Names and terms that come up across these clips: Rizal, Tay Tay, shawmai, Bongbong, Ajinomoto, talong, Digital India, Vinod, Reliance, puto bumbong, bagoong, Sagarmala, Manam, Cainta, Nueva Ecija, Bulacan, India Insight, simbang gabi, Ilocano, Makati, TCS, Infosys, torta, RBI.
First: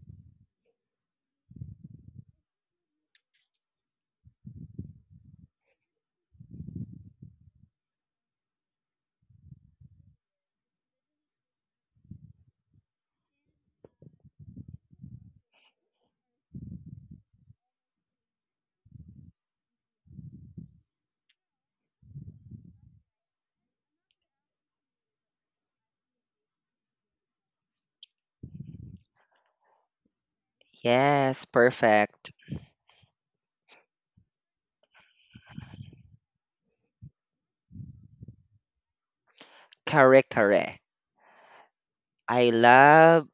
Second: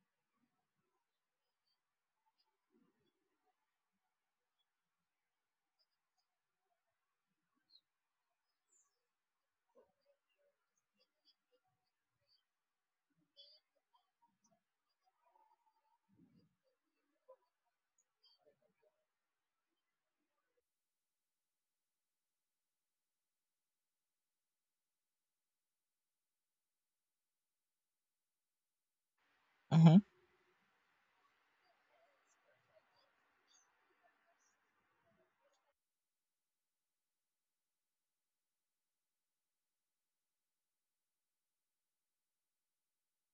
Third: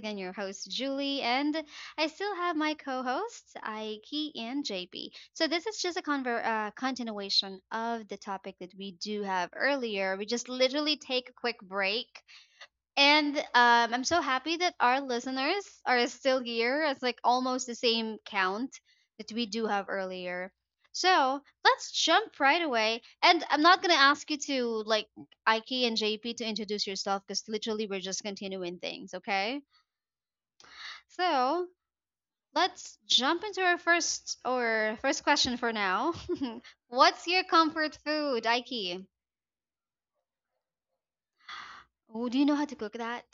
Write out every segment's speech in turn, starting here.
again your host, Julie, and I still have my co hosts, Aiki and JP. So, this is just a continuation of the topic that we do have earlier. We just literally take a quick break and I'm so happy that our listeners are still here. It's like almost the same count that we do have earlier. So let's jump right away. And I'm not gonna ask you to like Ike and JP to introduce yourself because literally we're just continuing things, okay? Mm-hmm. Yes, So perfect. let's jump into our first question for now. What's your comfort food, Ike? Kare kare. Oh, do you I know how to cook that? love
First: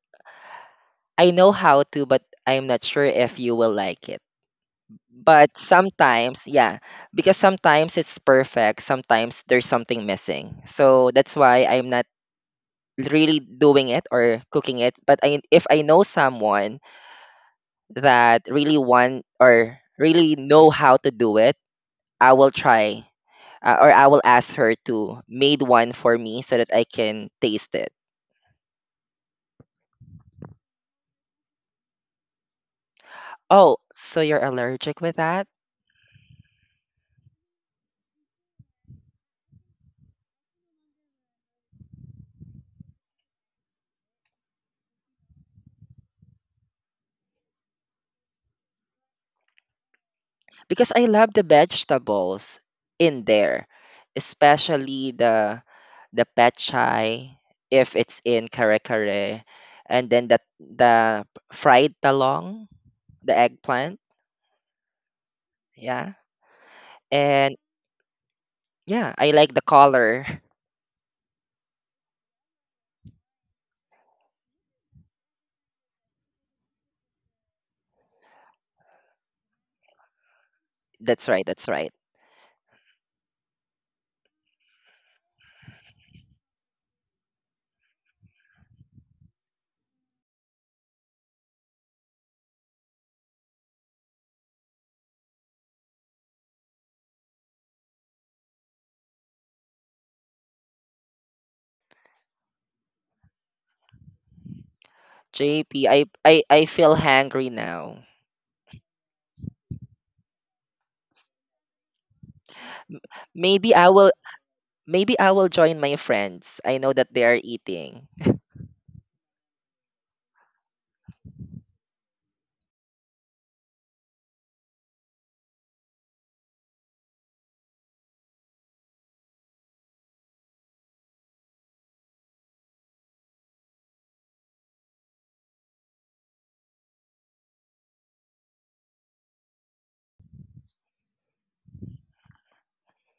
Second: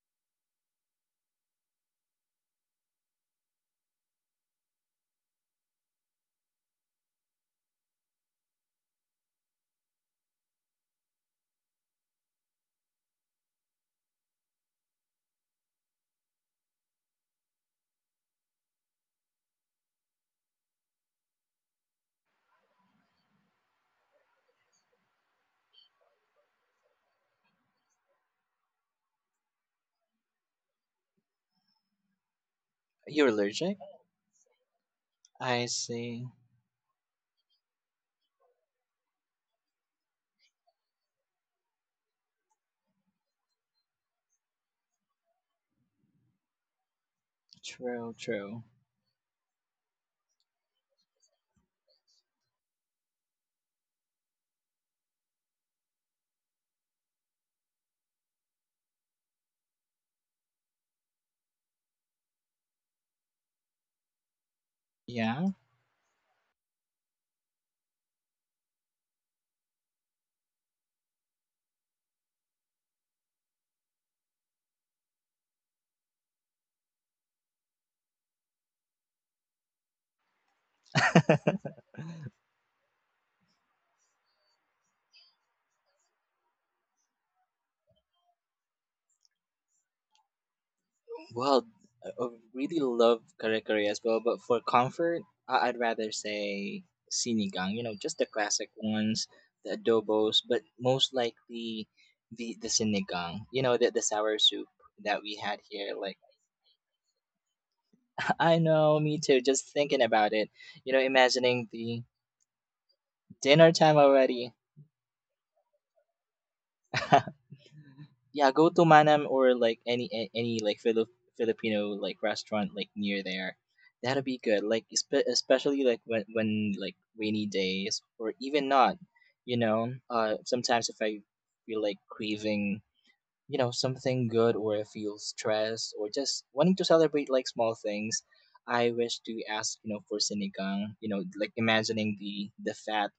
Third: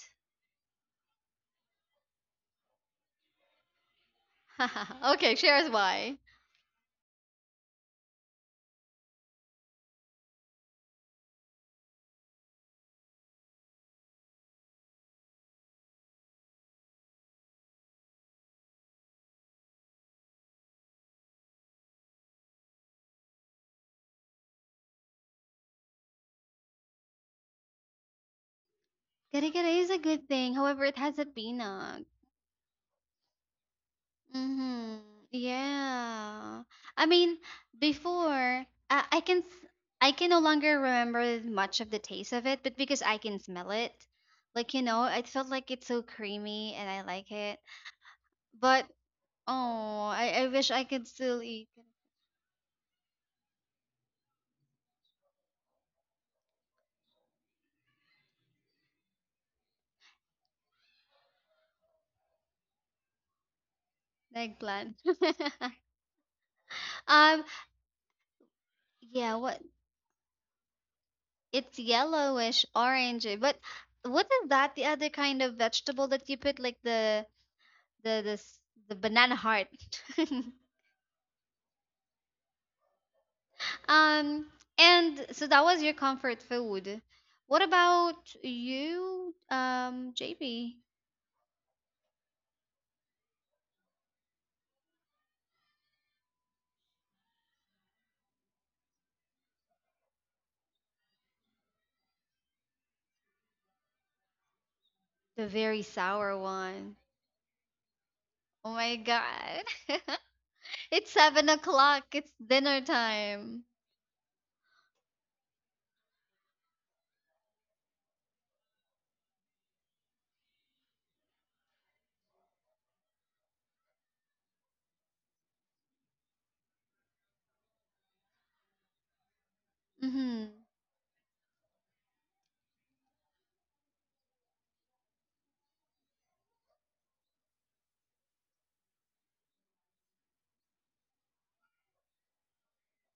I know how to, but I'm not sure if you will like it. Okay, But share us why. sometimes, yeah, because sometimes it's perfect, sometimes there's something missing. So that's why I'm not really doing it or cooking it. But if I know someone that really want or really know how to do it, I will try, or I will ask her to made one for me so that I can taste it. Kare-kare is a good thing. However, it has a peanut. You're Oh, allergic? so you're Mm-hmm. allergic with that? I see. Yeah. I mean, before uh, I can s- I can no longer remember much of the taste of it, but because I can smell it, I felt like it's so creamy and I like it. True, true. But oh, I wish I Because could I love the still eat vegetables in there, especially the pechay if it's in kare kare, and then the fried talong, the eggplant, eggplant. Yeah. yeah, um, and yeah, I yeah. like What? the color. It's yellowish, orangey. But what is that? The other kind of vegetable that you put like the this the banana heart. That's right, that's right. um and so that was your comfort food. What about you, JB? Well, I really love kare kare as well, but for comfort, I'd rather say sinigang. You know, just the classic ones, the adobos, but most likely the sinigang. You know, the sour soup that we The had very JP, here. I Like, sour I I one. feel hungry now. I Oh my know, me too. Just god. thinking about it, you know, It's seven imagining the o'clock. It's dinner M- time. dinner Maybe I time will already. maybe I will join my friends. I know that they are eating. Yeah, go to Manam or like any like Filipino like restaurant like near there. That'll be good. Like especially like when like rainy days or even not, you know. Mm-hmm. Sometimes if I feel like craving, you know, something good or I feel stressed or just wanting to celebrate like small things, I wish to ask you know for sinigang. You know, like imagining the fat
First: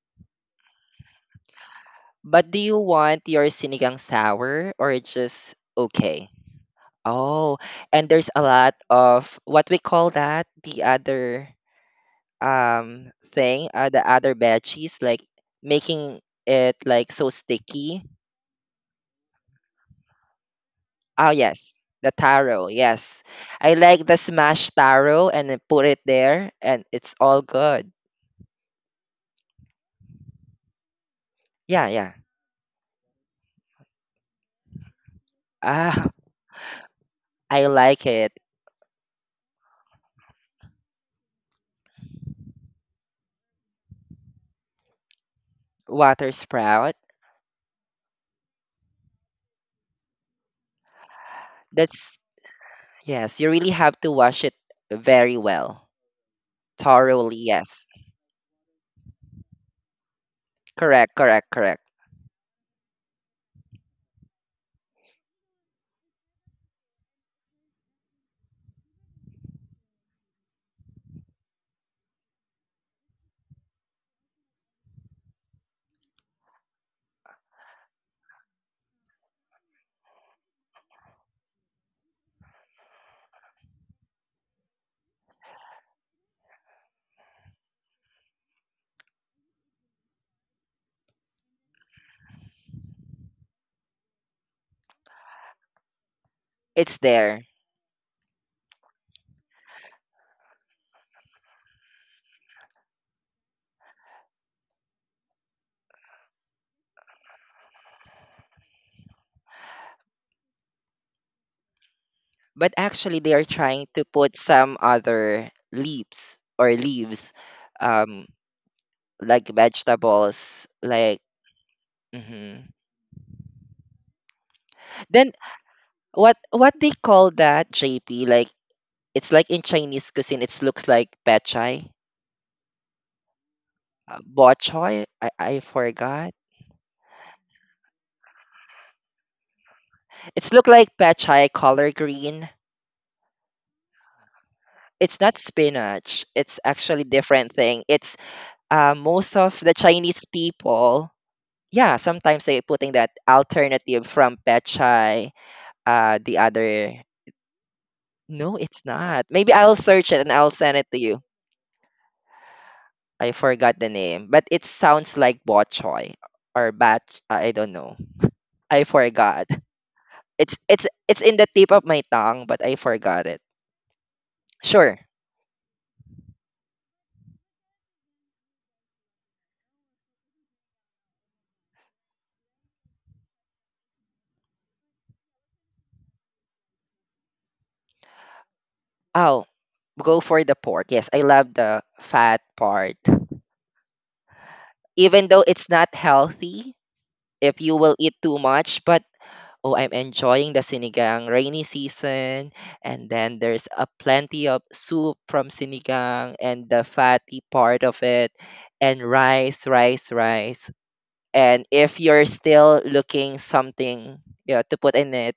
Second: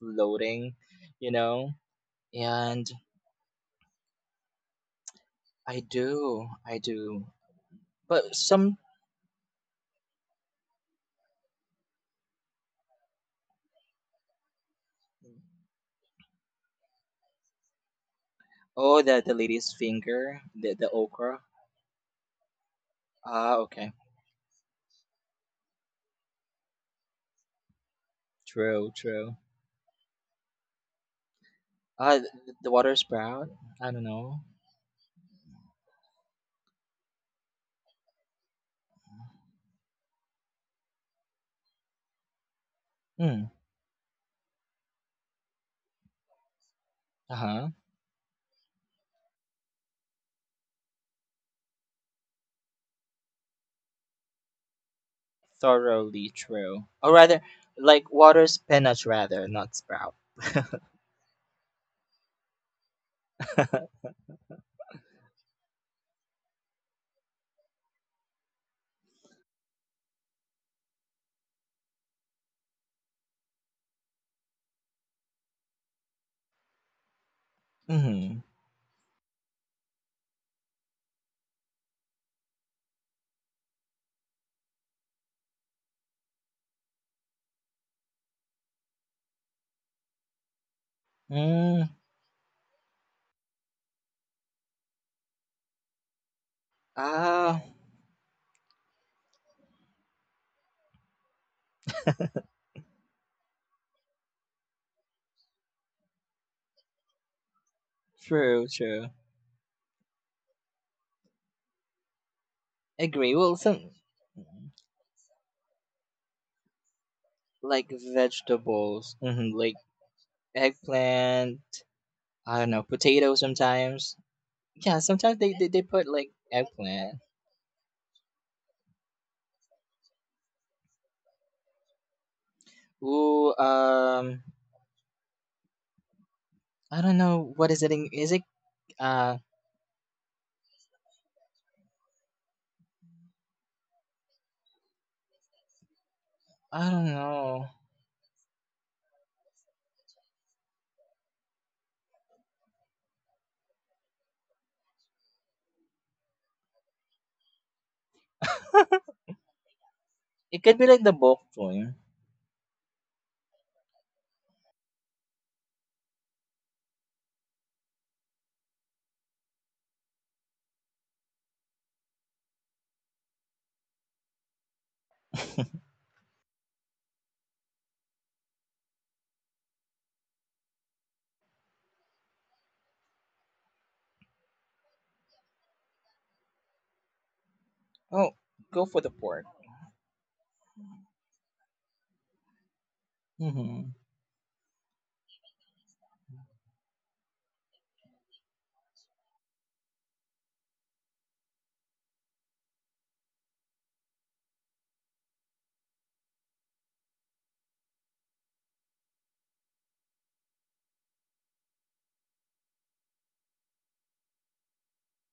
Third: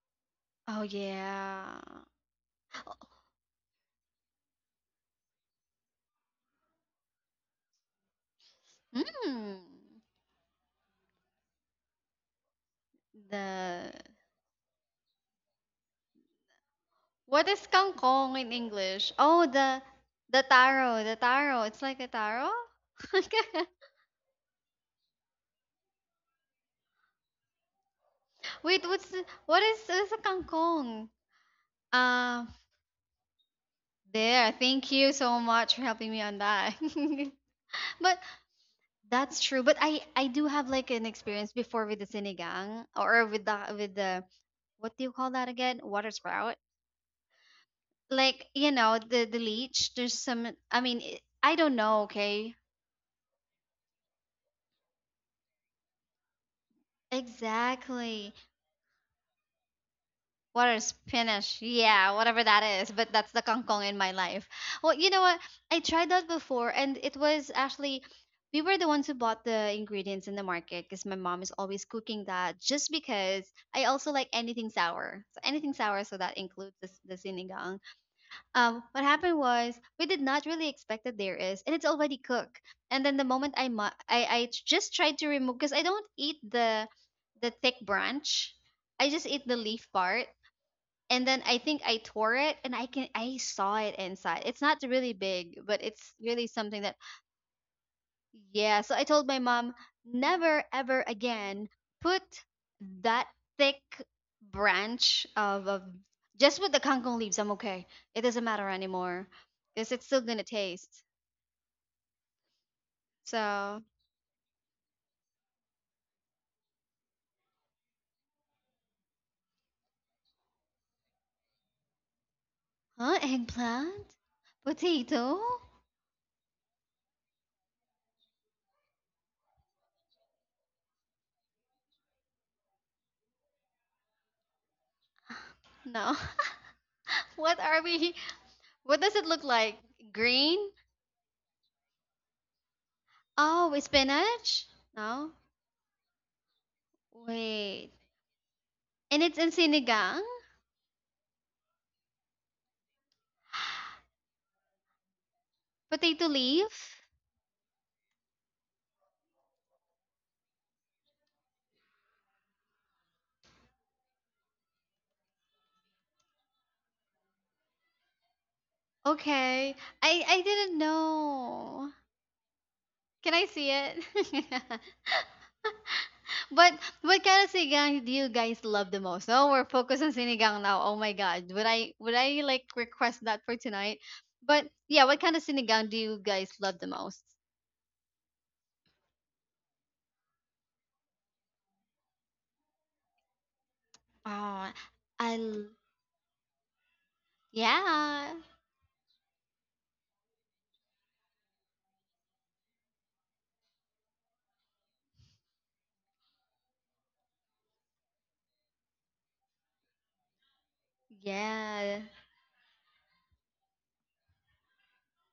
floating, Oh you know, yeah. But do you and want your sinigang sour or just I okay? do. I do. Oh, and there's But a lot some of what we Mm. call that the other thing, The the other veggies, like making it like so what is sticky. kangkong in oh English? the Oh lady's the finger, the the taro, the Oh okra. taro. yes, It's like a the taro. taro. Yes, Ah, I okay. like the smashed taro and then put it there, and it's all good. Wait, True, true. What's a kangkong? Yeah, yeah. Ah, Um, the water sprout. I don't know. there. Thank you so much for Ah, helping me on that. I like But it. that's true. But I do have like an experience before with the sinigang or Hmm. with the what do you call that again? Water Water sprout. sprout. Uh huh. Like you know the leech. There's some. I mean it, I don't know. That's Okay. Yes, you really have to wash it very well, Thoroughly true. Or thoroughly. rather, Yes, like Exactly. water spinach, rather not sprout. Water correct, correct, spinach. correct. Yeah, whatever that is. But that's the kangkong in my life. Well, you know what? I tried that before, and it was actually we were the ones who bought the ingredients in the market because my mom is always cooking that. Just because I also like anything sour, so that includes the sinigang. Hmm. What happened was we did not really expect that there is, and it's already cooked. And then the moment I mu- I just tried to remove because I don't eat the thick branch. I just eat the leaf part and then I think Mm. I tore it and I can I saw it inside. It's not really big, but it's really something that It's there, Ah, yeah. So I told my mom never ever again put that thick branch of just with the kangkong leaves. I'm okay. It doesn't matter true, true. anymore because it's still gonna taste. but actually they Agree. are Well, So trying some to put some other leaves or leaves, like um, vegetables, like like vegetables, like. eggplant. I hmm don't know, huh potato eggplant sometimes. Yeah, potato Then sometimes they put like what they eggplant. call that, JP? Like it's like in Chinese cuisine, it looks like pechay, Ooh, bok choy. I no. forgot. I don't know What what are is it in, we, is it what does it uh look like, It's look green? like pechay color green. Oh with spinach, It's no. not spinach. It's I actually don't different know. thing. Wait. It's, And most it's in of the sinigang? Chinese people. Yeah, sometimes they putting that alternative from pechay. Potato The other. leaf? No, it's not. Maybe I'll search it and I'll It send could it be to like the you. bulk joint. I forgot the name, but it sounds like bok choy or bat. I don't know. I forgot. Okay. I It's didn't it's it's in the tip of know. my tongue, but I forgot it. Can I see it? Sure. But what kind of sinigang do you guys love the most? Oh, we're focused on sinigang now. Oh my god. Would I like request that for tonight? But yeah, what kind of sinigang do you guys love the most? Oh, go for the Oh, pork. go for the pork. Yes, I love the fat part. Mm-hmm. Oh, Even I though it's l- not healthy if you will eat too yeah. much, but oh, I'm enjoying the sinigang rainy season, and then there's a plenty of soup from sinigang and the fatty part of it, and rice, rice, rice. And if Yeah. you're still looking something, yeah, to put in it,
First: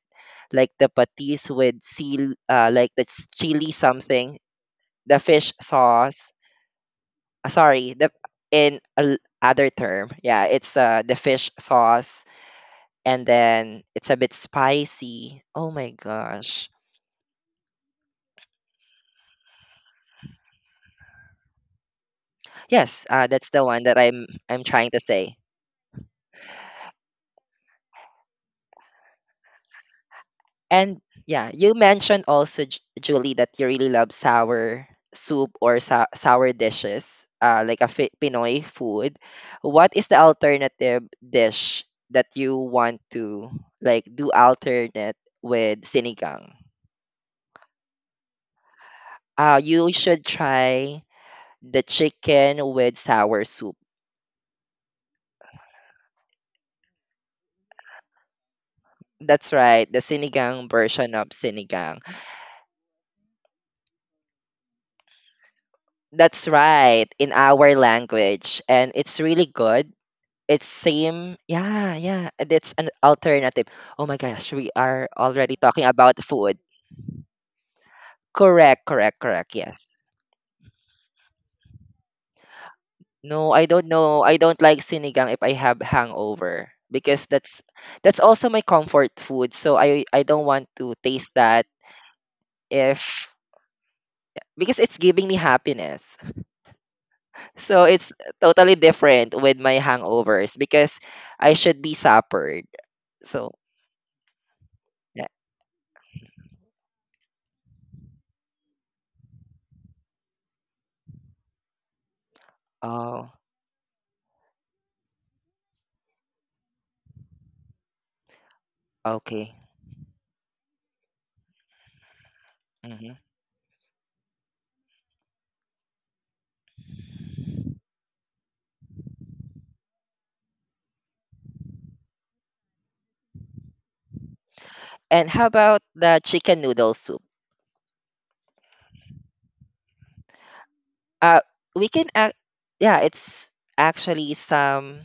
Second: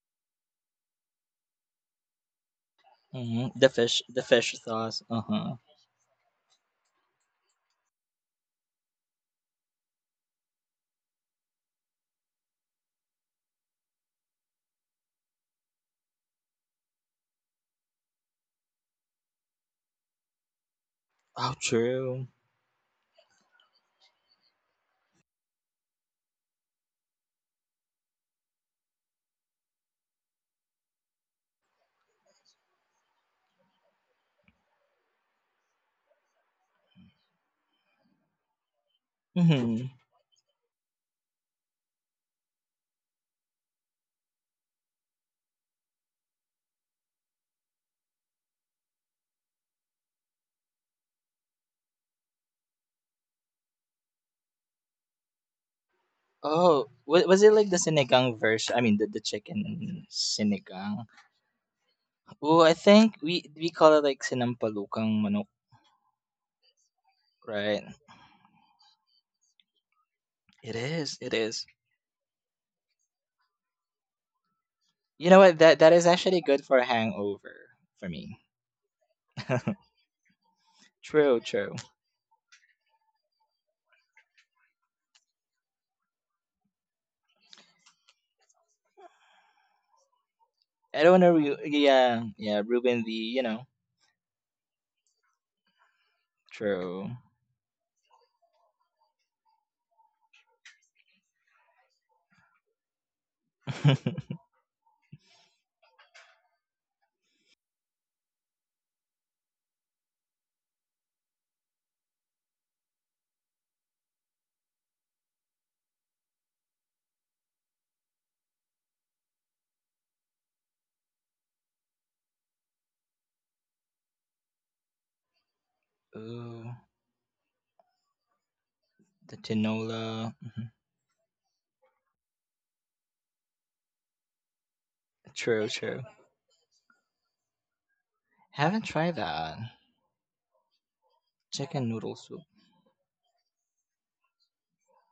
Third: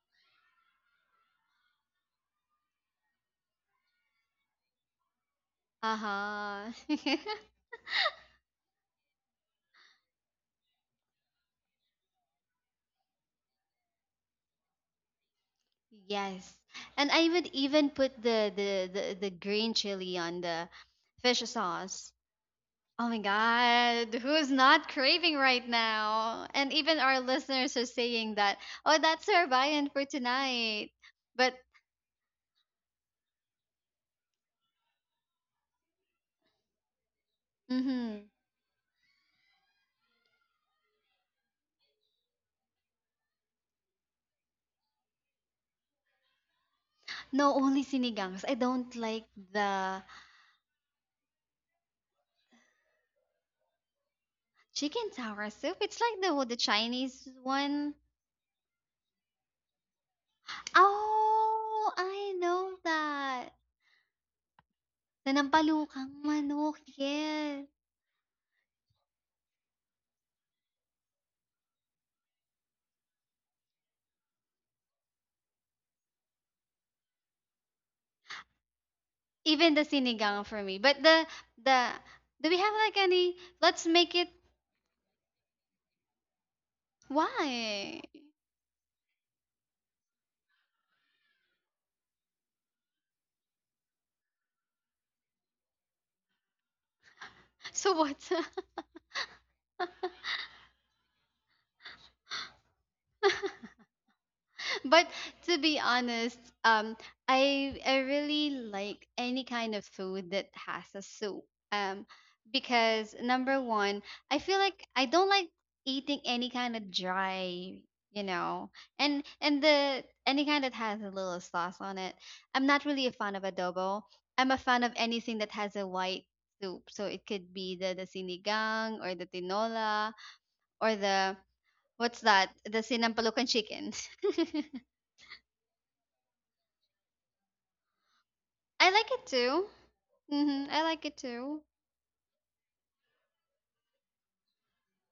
like the patis with seal, like the Mm-hmm. Chili The something, fish sauce. the Uh fish huh. sauce. Uh-huh. Sorry, the in a l- other term, yeah, it's the fish sauce, and then it's a bit spicy. Oh my Yes. gosh. And I would even put the green chili on the fish Oh, sauce. true. Oh Yes, my that's the one that God, I'm who's I'm not trying to craving say. right now? And even our listeners are saying that, oh, that's our buy-in for tonight. And But yeah, you mentioned also Julie that you really love sour soup or sour dishes, like a mhm, Pinoy food. Mm-hmm. What is the alternative dish that you want to like do alternate with sinigang? no, only sinigangs. I don't like You the should try the chicken with sour soup. chicken tower soup. It's like the Oh, Chinese was it like the one. sinigang version? I mean, the That's right, chicken the sinigang sinigang. version of Oh, sinigang. I Oh, I know think we that. we call it like sinampalukang The manok, nampalukang That's manok, right, in yes. our right? language, and it's really good. It's It is. It same, is. yeah, yeah. And it's an alternative. Oh my gosh, we are You know already what? That talking that is about actually food. good for a hangover for me. Correct, correct, correct. Even the Yes. sinigang for me. But True. True. the do we have like any, No, I don't let's make know. it, I don't like sinigang if I have hangover because that's why? that's also my comfort food. So I don't want to I don't taste want to. that Yeah, yeah. Ruin the if you know. because it's giving me happiness. True. So So it's what? totally different with my hangovers because I should be suppered. So But yeah. to be honest, I really like any kind of food that has a soup. Um, because Oh, number one, I feel like I don't like eating any kind of dry, you know, okay. and the any kind that has a little sauce on it. I'm not really a hmm fan of adobo. I'm a fan of anything that has a white Ooh, soup. So it could be the sinigang or the the tinola tinola. or the what's that? The sinampalukan chicken. And how True, about true. the chicken noodle soup? Haven't I like tried it that too. Mhm, I like it Uh, too. chicken we can noodle soup. act. Yeah, it's actually some.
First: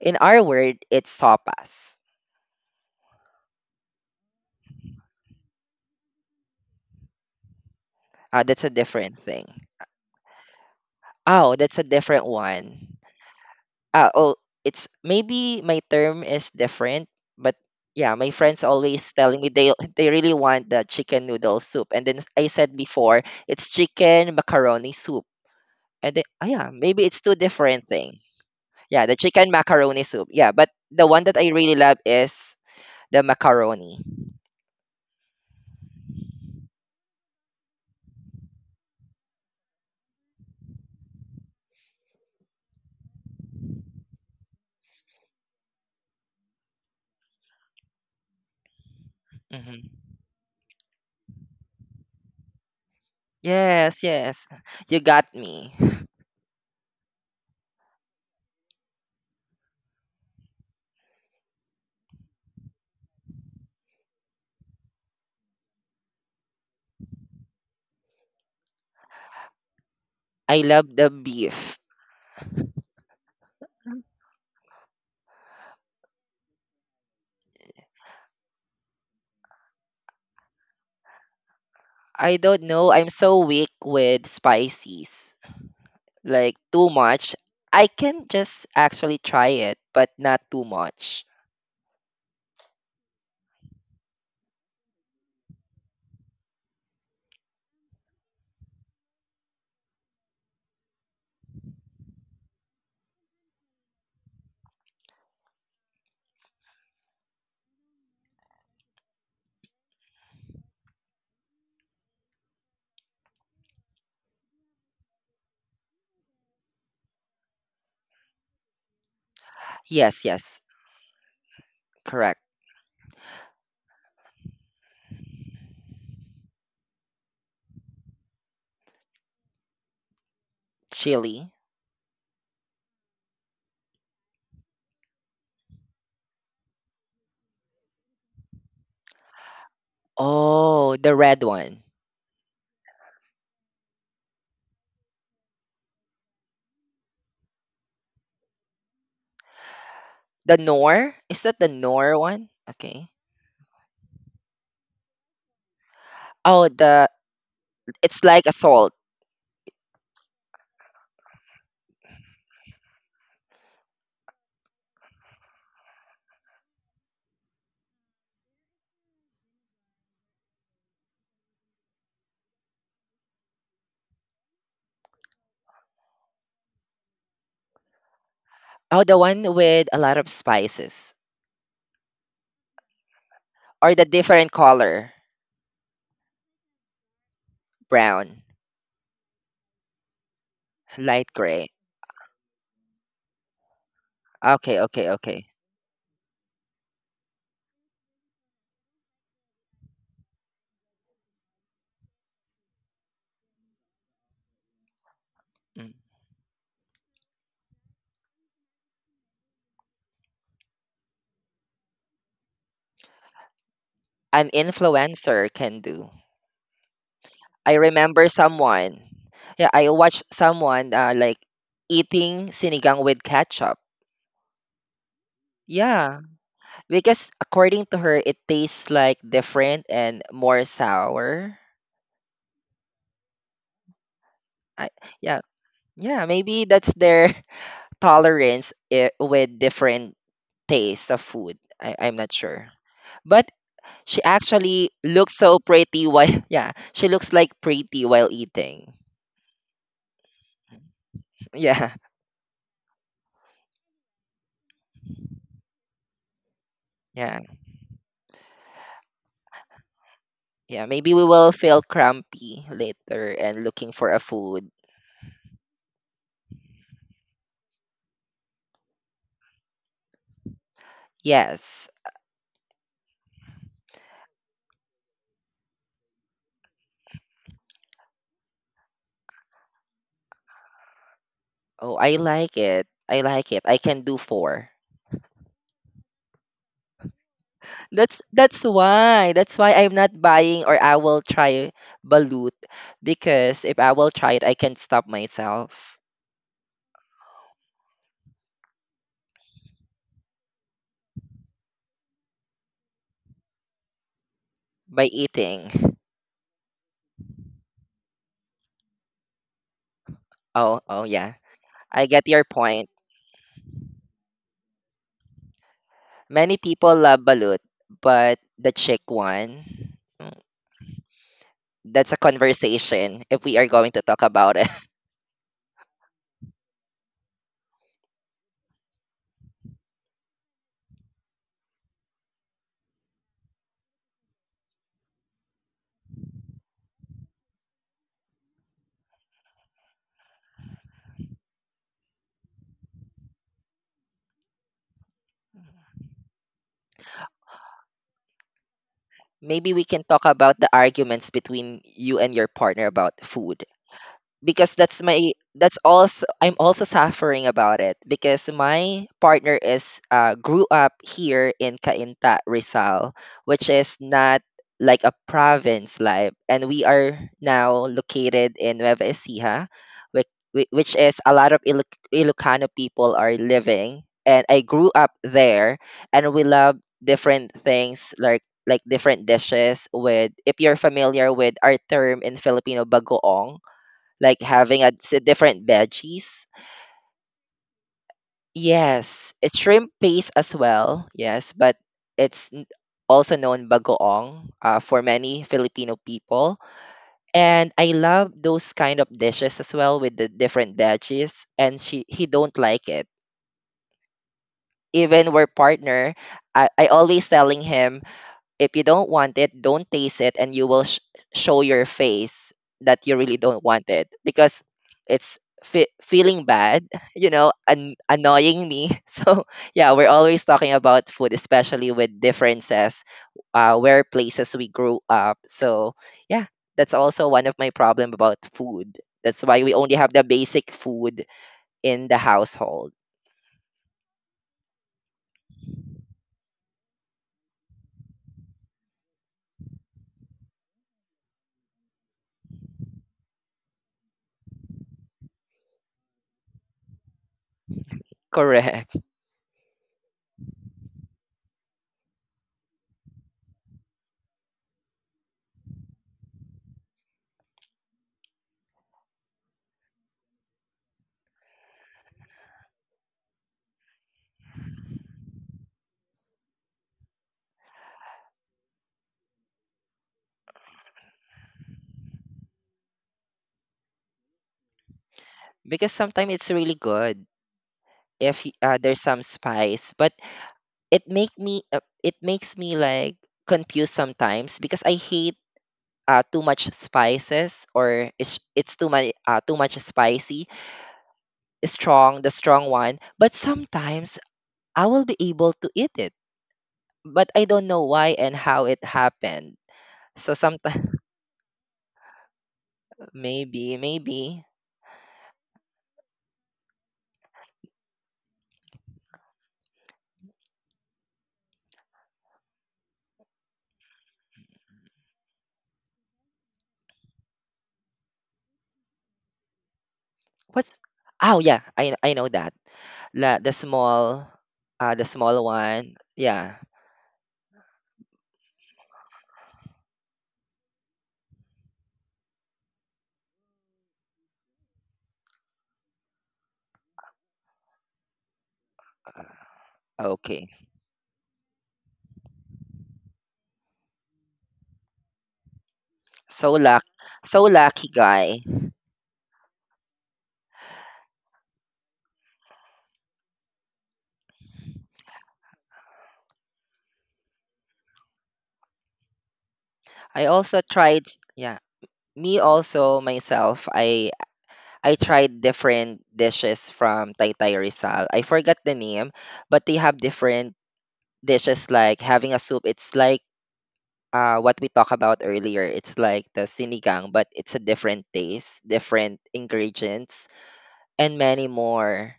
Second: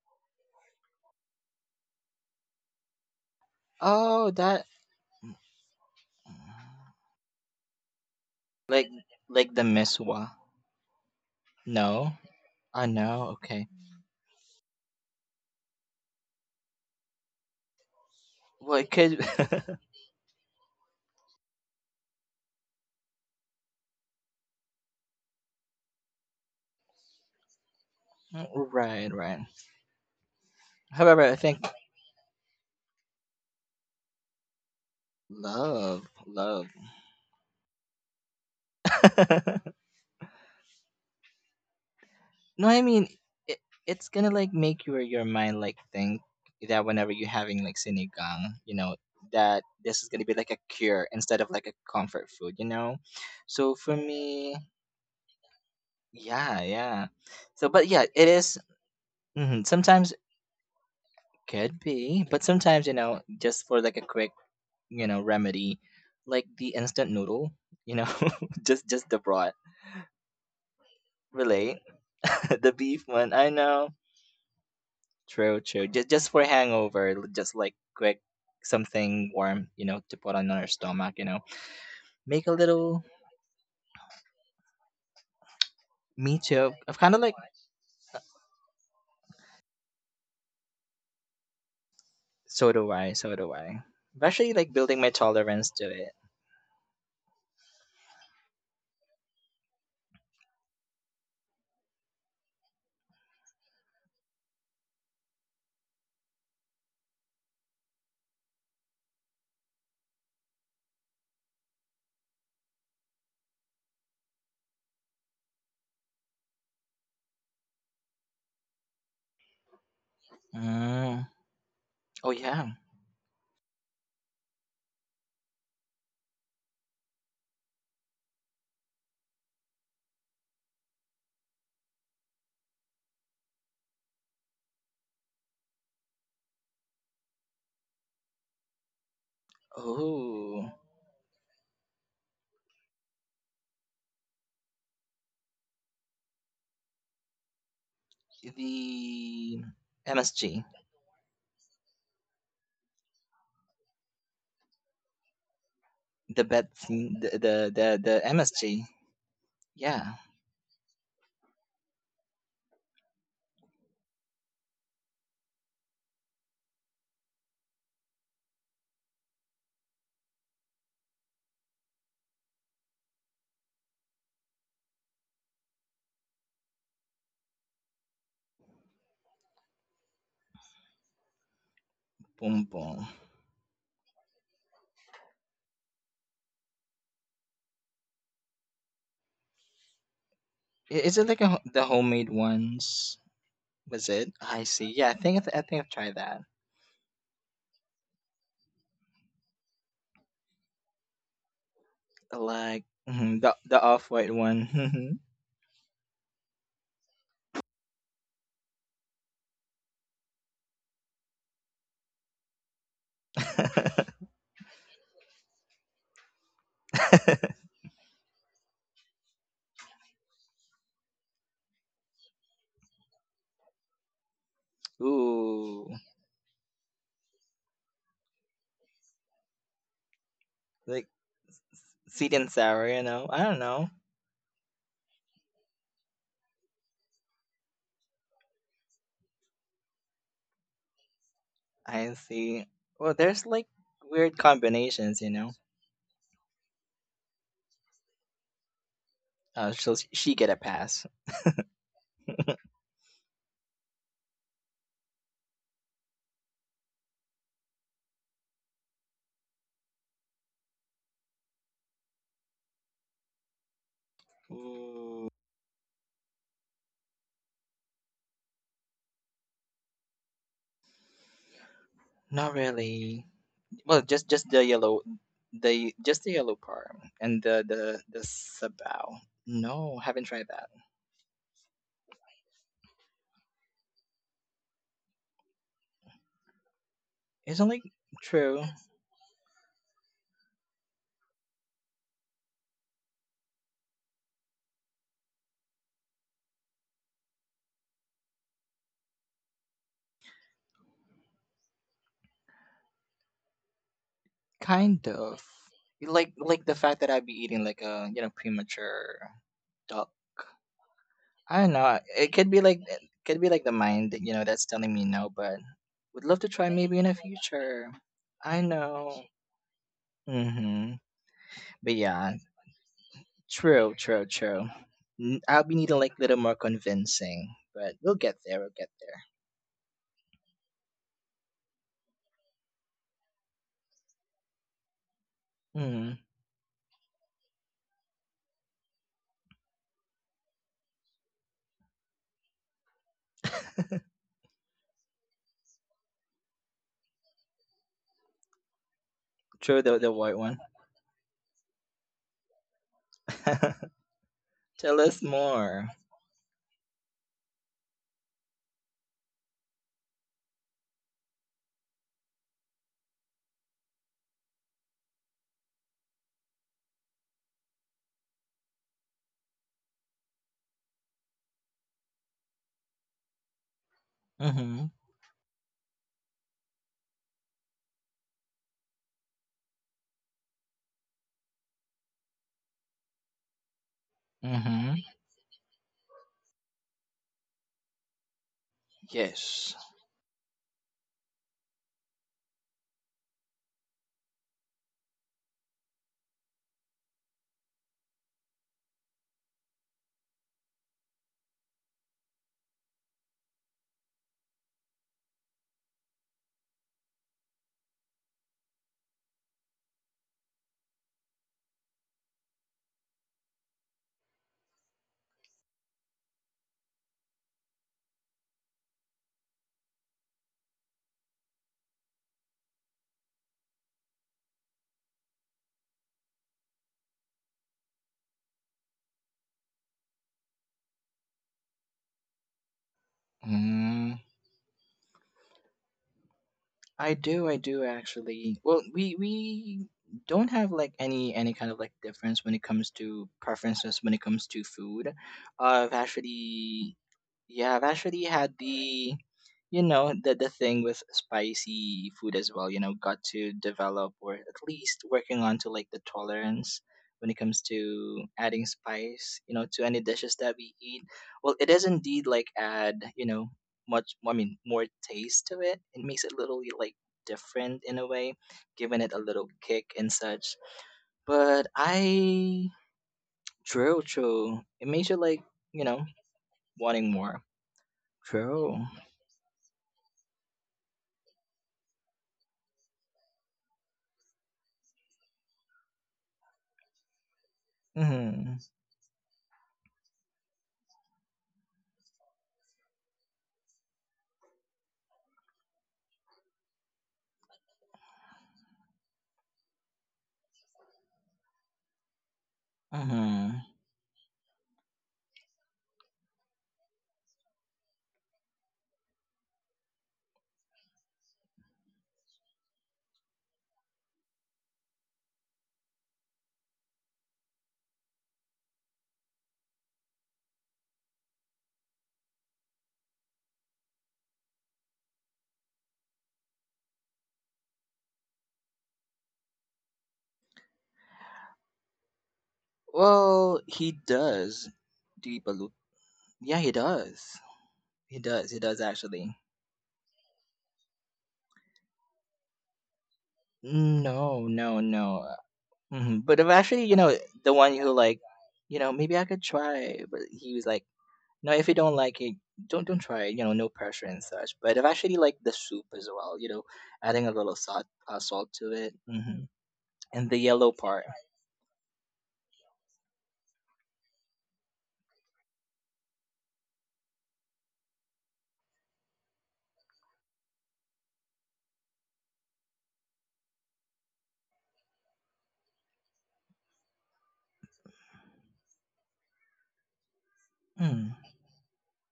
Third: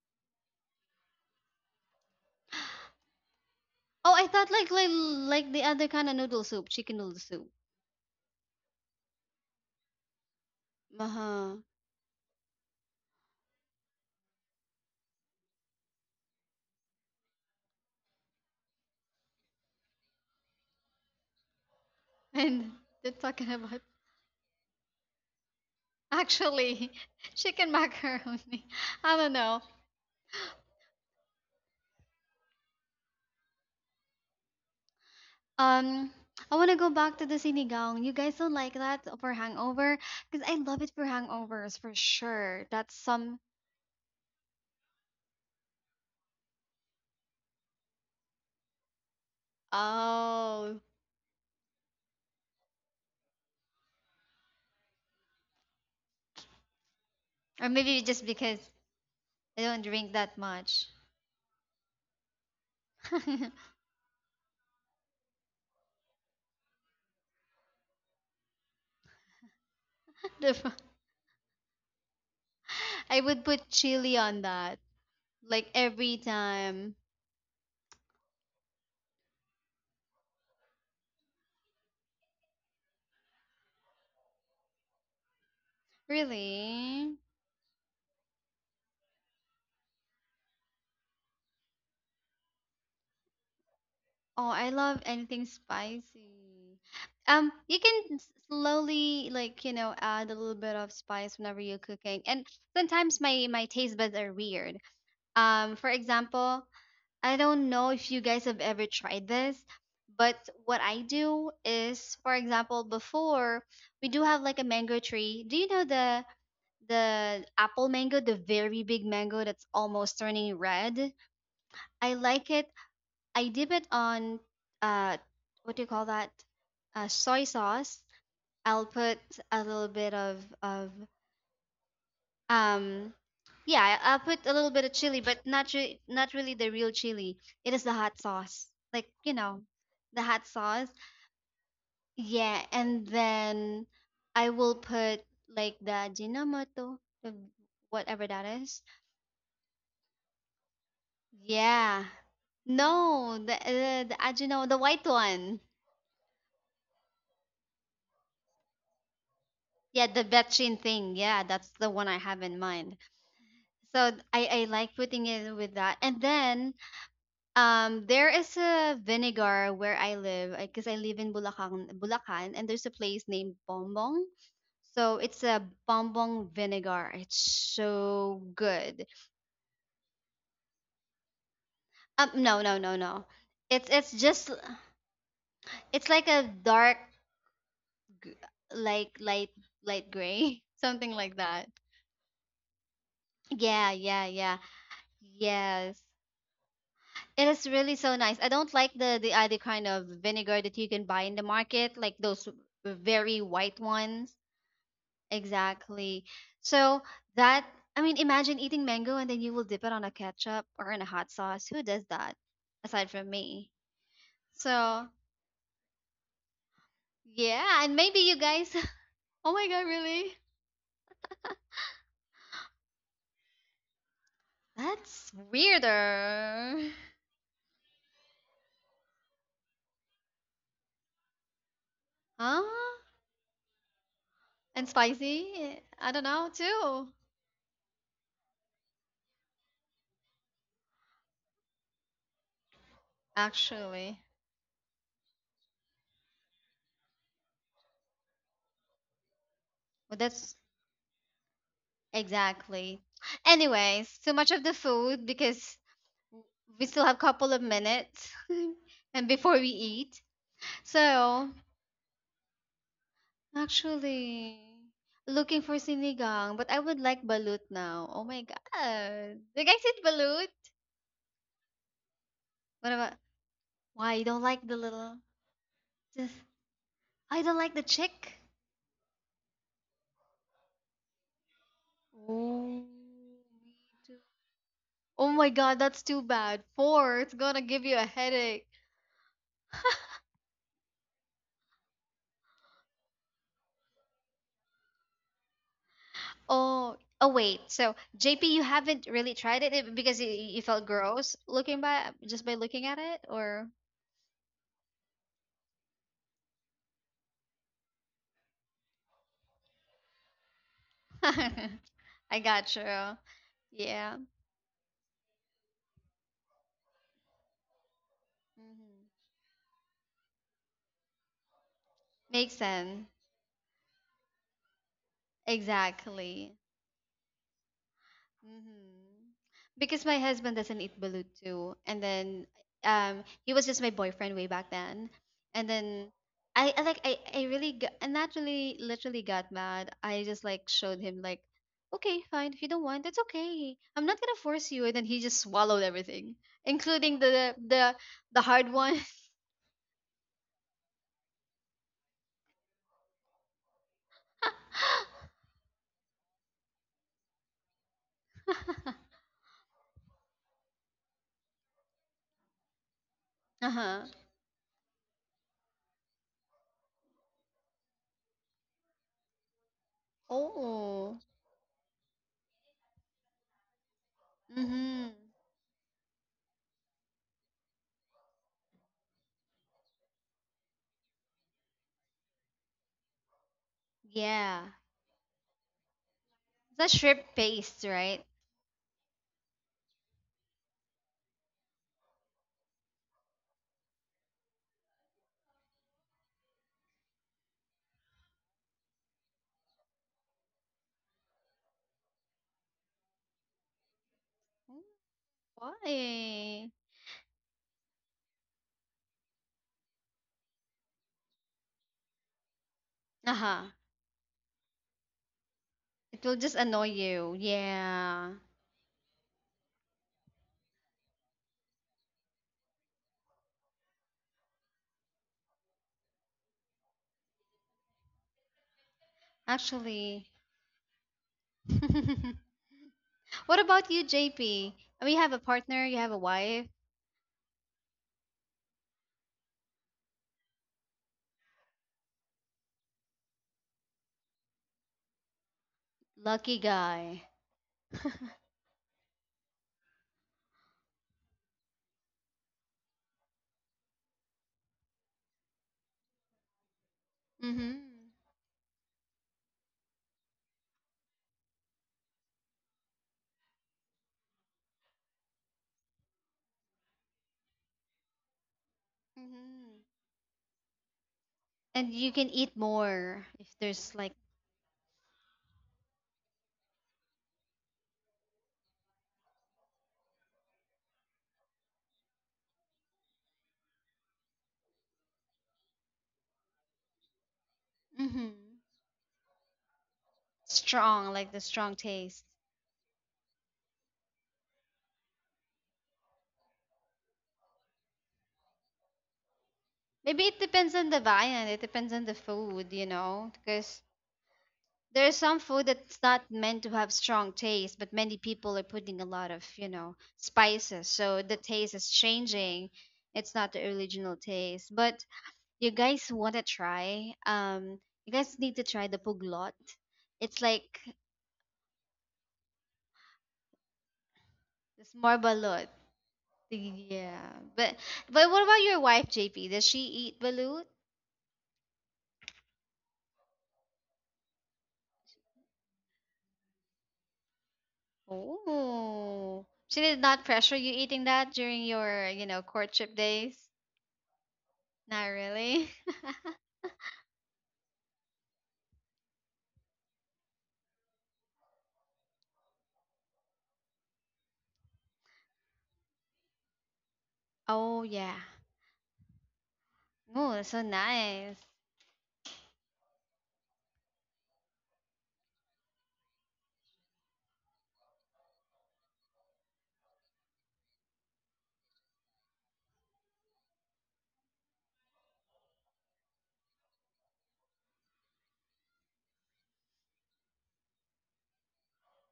In our word, it's sopas. Oh, I Oh, thought that like the other kind of noodle soup, chicken noodle soup. That's a like different like the thing. miswa. Oh, Uh-huh. that's a No, different I one. know. Okay. Oh, it's maybe my term is different, but yeah, my friends Well, it always could. telling me they they really want the chicken noodle soup, and then I And said they're before talking it's about chicken macaroni soup, and then oh yeah, actually maybe it's two chicken different thing. macaroni. Yeah, I Right, the don't right. chicken know. macaroni soup. Yeah, but the one However, I that I think really love is the macaroni. love, Um, I want love. to go back to the sinigang. You guys don't like that for hangover? Because I love it for hangovers for sure. No, I That's mean some. it, it's gonna like make your mind like think that whenever you're having like sinigang, you know that hmm this is gonna be like a Oh, cure instead of like a comfort food, you know. So for Yes, yes, me, you got me. yeah, yeah. or So, but maybe yeah, just because I don't drink sometimes that much. could be, but sometimes you know just for like a quick you know remedy, like the instant noodle, you know, just the broth. I The- love the beef. Relate the beef I one. would I put know. chili on that. True, Like true. Just every just for time. hangover, just like quick something warm, you know, to put on our stomach, you know. I Make a don't know. little I'm so weak with spices. me Like too. too I've kind Really? of much. like I can just actually try it, but not too much. So do I. I'm Oh, actually I like building love my anything tolerance to it. spicy. You can slowly like, you know, add a little bit of spice whenever you're cooking. And sometimes my my taste buds are weird. For example, I don't know if you guys have ever tried this, but what I do is, for example, before we do have like a mango tree. Do you know the apple mango, the very big mango that's Yes, almost yes, turning red? Mm. I Oh correct. like yeah. it. I dip it on uh what do you call that? Soy sauce. I'll put a little bit of Chili. um yeah, I'll put a little bit of chili, but not really the real chili. It is the hot sauce. Like, you know, the hot Oh, Oh, sauce. the red one. Yeah, and then I will put like the ajinomoto, the whatever that is. the The MSG, nor? Is that the Yeah. nor one? Okay. No, the Ajinomoto, the white one. the Oh, bed, the the it's like a salt. MSG. Yeah, Yeah. the betchin thing. Yeah, that's the one I have in mind. So I like putting it with that. And then there is a vinegar where I live because I live in Bulacan, Bulacan, and there's a place named Bongbong. So it's a bonbon vinegar. It's so Oh, good. the one with a lot of spices, No, Boom no, no, boom. no. Or the It's just different color, it's like a dark g- brown, like light light gray, something Is light it like like gray. that. the homemade ones? Yeah, Was yeah, it? yeah. I Okay, see. okay, Yeah, I think okay. I think I've Yes. tried that. It is really so nice. I don't like the other kind of vinegar that you can buy in the market, like those Like very the white the off white ones. one. Mhm. Mm. Exactly. So that I mean, imagine eating mango and then you will dip it on a ketchup or in a hot sauce. Who does that? Aside from me. An So influencer can do. I yeah, and maybe remember you guys. someone. Oh Yeah, my god, I watched really? someone, like eating sinigang with ketchup. That's Ooh, Yeah, weirder. because according to her, it tastes like different and more like sour. sweet and Huh? sour. You know, I don't know. I, And yeah, spicy? I yeah, don't know maybe that's too. their tolerance eh, with different tastes of food. I'm I not sure. see. Well, But there's like she Actually, weird actually combinations. You looks so know, pretty while, yeah, she looks like pretty while eating. But she get that's a pass. Yeah, exactly. Anyways, so much of the food because we still have a yeah. couple of minutes and before we eat. Yeah, maybe we will So, feel crampy later and looking for a actually, food. Ooh, looking for sinigang, but I would like balut now. Oh my god. Do you guys eat balut? Yes. not What about really. Well, why you just don't just the like the yellow, little the- the yellow parm I and don't the like the the the chick? sabao. No, haven't tried that. Oh, I like Oh, it. I like it. I me can do too. four. Oh my god, that's too bad. Four, it's gonna Isn't like give you a That's true, that's headache. why. That's why I'm not buying or I will try balut because if I will try it, I can stop myself Oh, oh wait. So JP, you haven't really tried it eh, because you felt gross looking by just by looking at it, or by kind of eating. like the fact that I'd be eating like a premature duck. Oh, oh yeah. I don't know. I get It I your could be got you. like point. The Yeah, mind you know that's telling me no, but would love to Many try people maybe in the love balut, future. but I the chick hmm know. one, mm, Mhm. But that's a yeah, makes sense. conversation if we are going true, to talk true, about it. true. I'll be needing like a little more Exactly. convincing, but we'll get there. We'll get Mhm. Because my husband doesn't eat balut too, and then he was just my boyfriend way back then, and there. then Mm-hmm. I like I really got, and naturally literally got mad. I just like showed him like, okay, fine, if you don't want, that's okay. I'm not gonna force you. And then he just swallowed everything, including the hard one. Maybe True, we the can the talk white about one. the arguments between you and your partner about food because that's Tell us my that's more. also I'm also suffering about it because my partner is grew up here in Cainta, Rizal, which Uh is huh. not like a province life, and we are now located in Nueva Ecija, which which is Oh. a lot of Ilocano people are living, and I grew Mm-hmm. up Mhm. there, and we love different things like different dishes with if you're familiar with our term in Filipino bagoong, like Yeah. having a Mm-hmm. Different veggies. The shrimp paste, right? Yes, it's Yes. shrimp paste as well. Yes, but it's also known bagoong, for many Filipino people. And I love those kind of dishes as well with the different veggies. And she he don't like it. Mm, Even we're partner, I, why? I always telling him if you don't want it, don't taste it, and you will show your face that you really don't Uh-huh. want it because it's It feeling will just bad, annoy you you. know, Yeah. annoying me. So yeah, we're always talking about food, especially with differences, where places we grew up. So yeah, that's also one of my problem about food. That's why we only have the Actually. basic food in the household. What about you, JP? I mean, you have a partner, you have a wife. I do actually. Well, we don't have like any kind of like difference when it comes to preferences when it comes to food. I've Lucky actually, guy. yeah, I've actually had Correct. the, you know, the thing with spicy food as well. You know, got to develop or at least working on to like the tolerance when it comes Mm-hmm. to adding spice. You know, to any dishes that we eat. Well, it does indeed like add. You know much, I mean, more taste to it. It makes it a little like different in a way, giving it a little kick Mm-hmm. and such, but And you can eat I more if there's true, like true. It makes you like, you Because know sometimes it's really wanting good more. if True. There's some spice, but it makes me like confused sometimes because I hate, too much spices, or mm-hmm. it's Mm-hmm. it's too much, too much spicy, Strong, like the strong strong, taste. the strong one, but sometimes I will be able to eat it, but I don't know why and how it happened. Maybe So it depends sometimes, on the viand. It depends on the food, you know, Mm-hmm. maybe because maybe there's some food that's not meant to have strong taste, but many people are putting a lot of, you know, spices. So the taste is changing. It's not the original taste. But you guys want to try, you guys need to try the puglot. It's what's like oh yeah, I know that. The small, this the small marbalot. one, yeah. Yeah. But what about your wife, JP? Does she eat balut? Well, he does deep a loop, yeah, he does actually. Oh. She did not Okay. pressure you eating that during your, you know, courtship days? No, no, Not no. really. Hmm. But so if luck actually, you know, so the one lucky who like, guy. you know, maybe I could try, but he was like, no, if you don't like it, don't try it. You know, no pressure and such. But I've actually liked the soup as well. You know, adding a little Oh yeah. Salt to it, I and the Oh, also so yellow tried part. Nice. yeah, me also myself, I tried different dishes from Tay Tay Rizal. I forgot the name, but they have different dishes like having a soup. It's like, what we talked about earlier. It's like the sinigang, but it's a different taste, different ingredients, and Mm. many more.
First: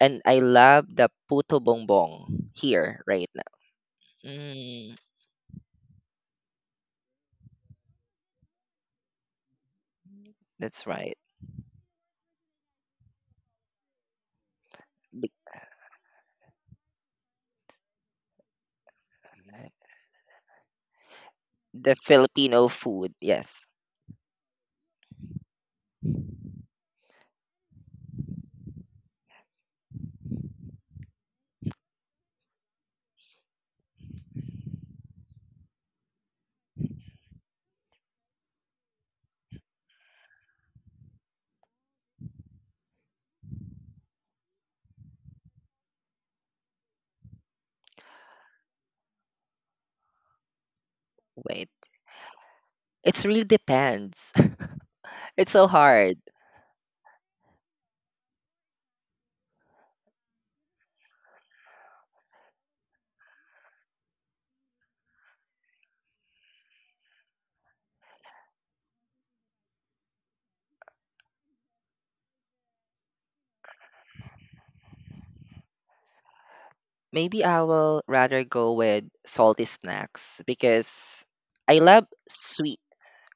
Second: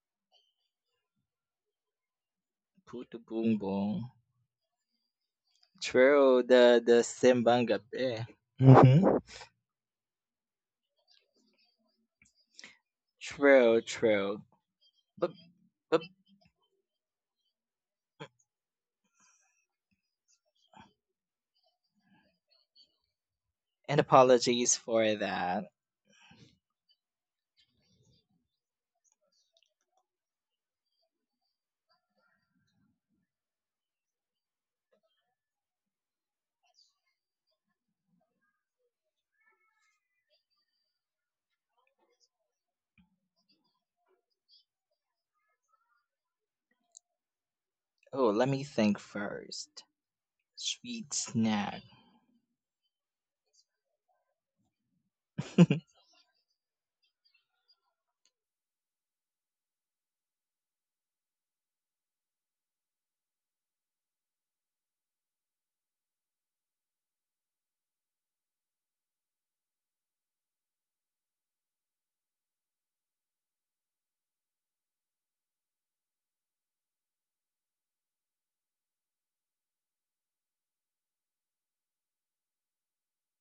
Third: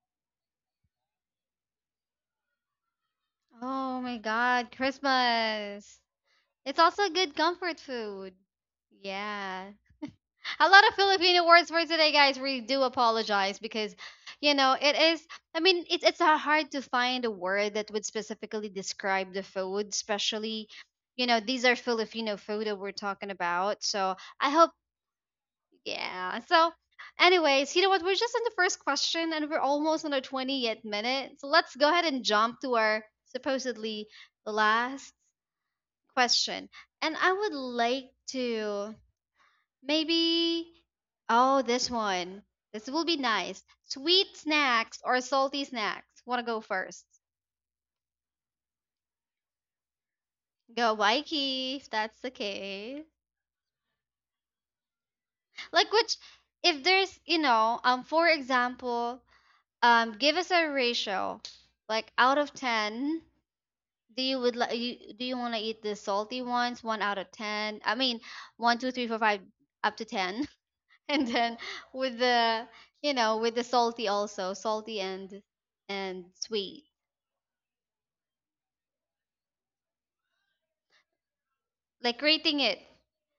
And I love the puto bongbong here Puto right now. Oh bumbong. my God, Mm, Christmas. True, It's the also good simbang comfort gabi. food. Mm-hmm. Yeah. A that's lot of right. Filipino words for today, guys. We do apologize True, because, true. you know, it is, But Be- I mean, but it's hard to find a word that would specifically describe the food, especially, you know, these are The Filipino food Filipino that we're food, talking yes. about. and So I hope. apologies for that. Yeah. So, anyways, you know what? We're just in the first question and we're almost on our 20th minute. So let's go ahead and jump to our supposedly last question. And I would like to maybe, oh, this one. This will be nice. Sweet snacks or salty snacks? Want to go first? Oh, let me think first. Go, Sweet snack. Waikiki, Wait. if that's the case. It's really depends. It's so Like, which, hard. if there's, for example, give us a ratio like out of 10. Do you would like you do you want to eat the salty ones one out of 10? I mean, 1, 2, 3, 4, 5 up to 10. And then with the, you know, with the salty, also salty and sweet, Maybe I will rather go with salty snacks because I love like rating it, sweet.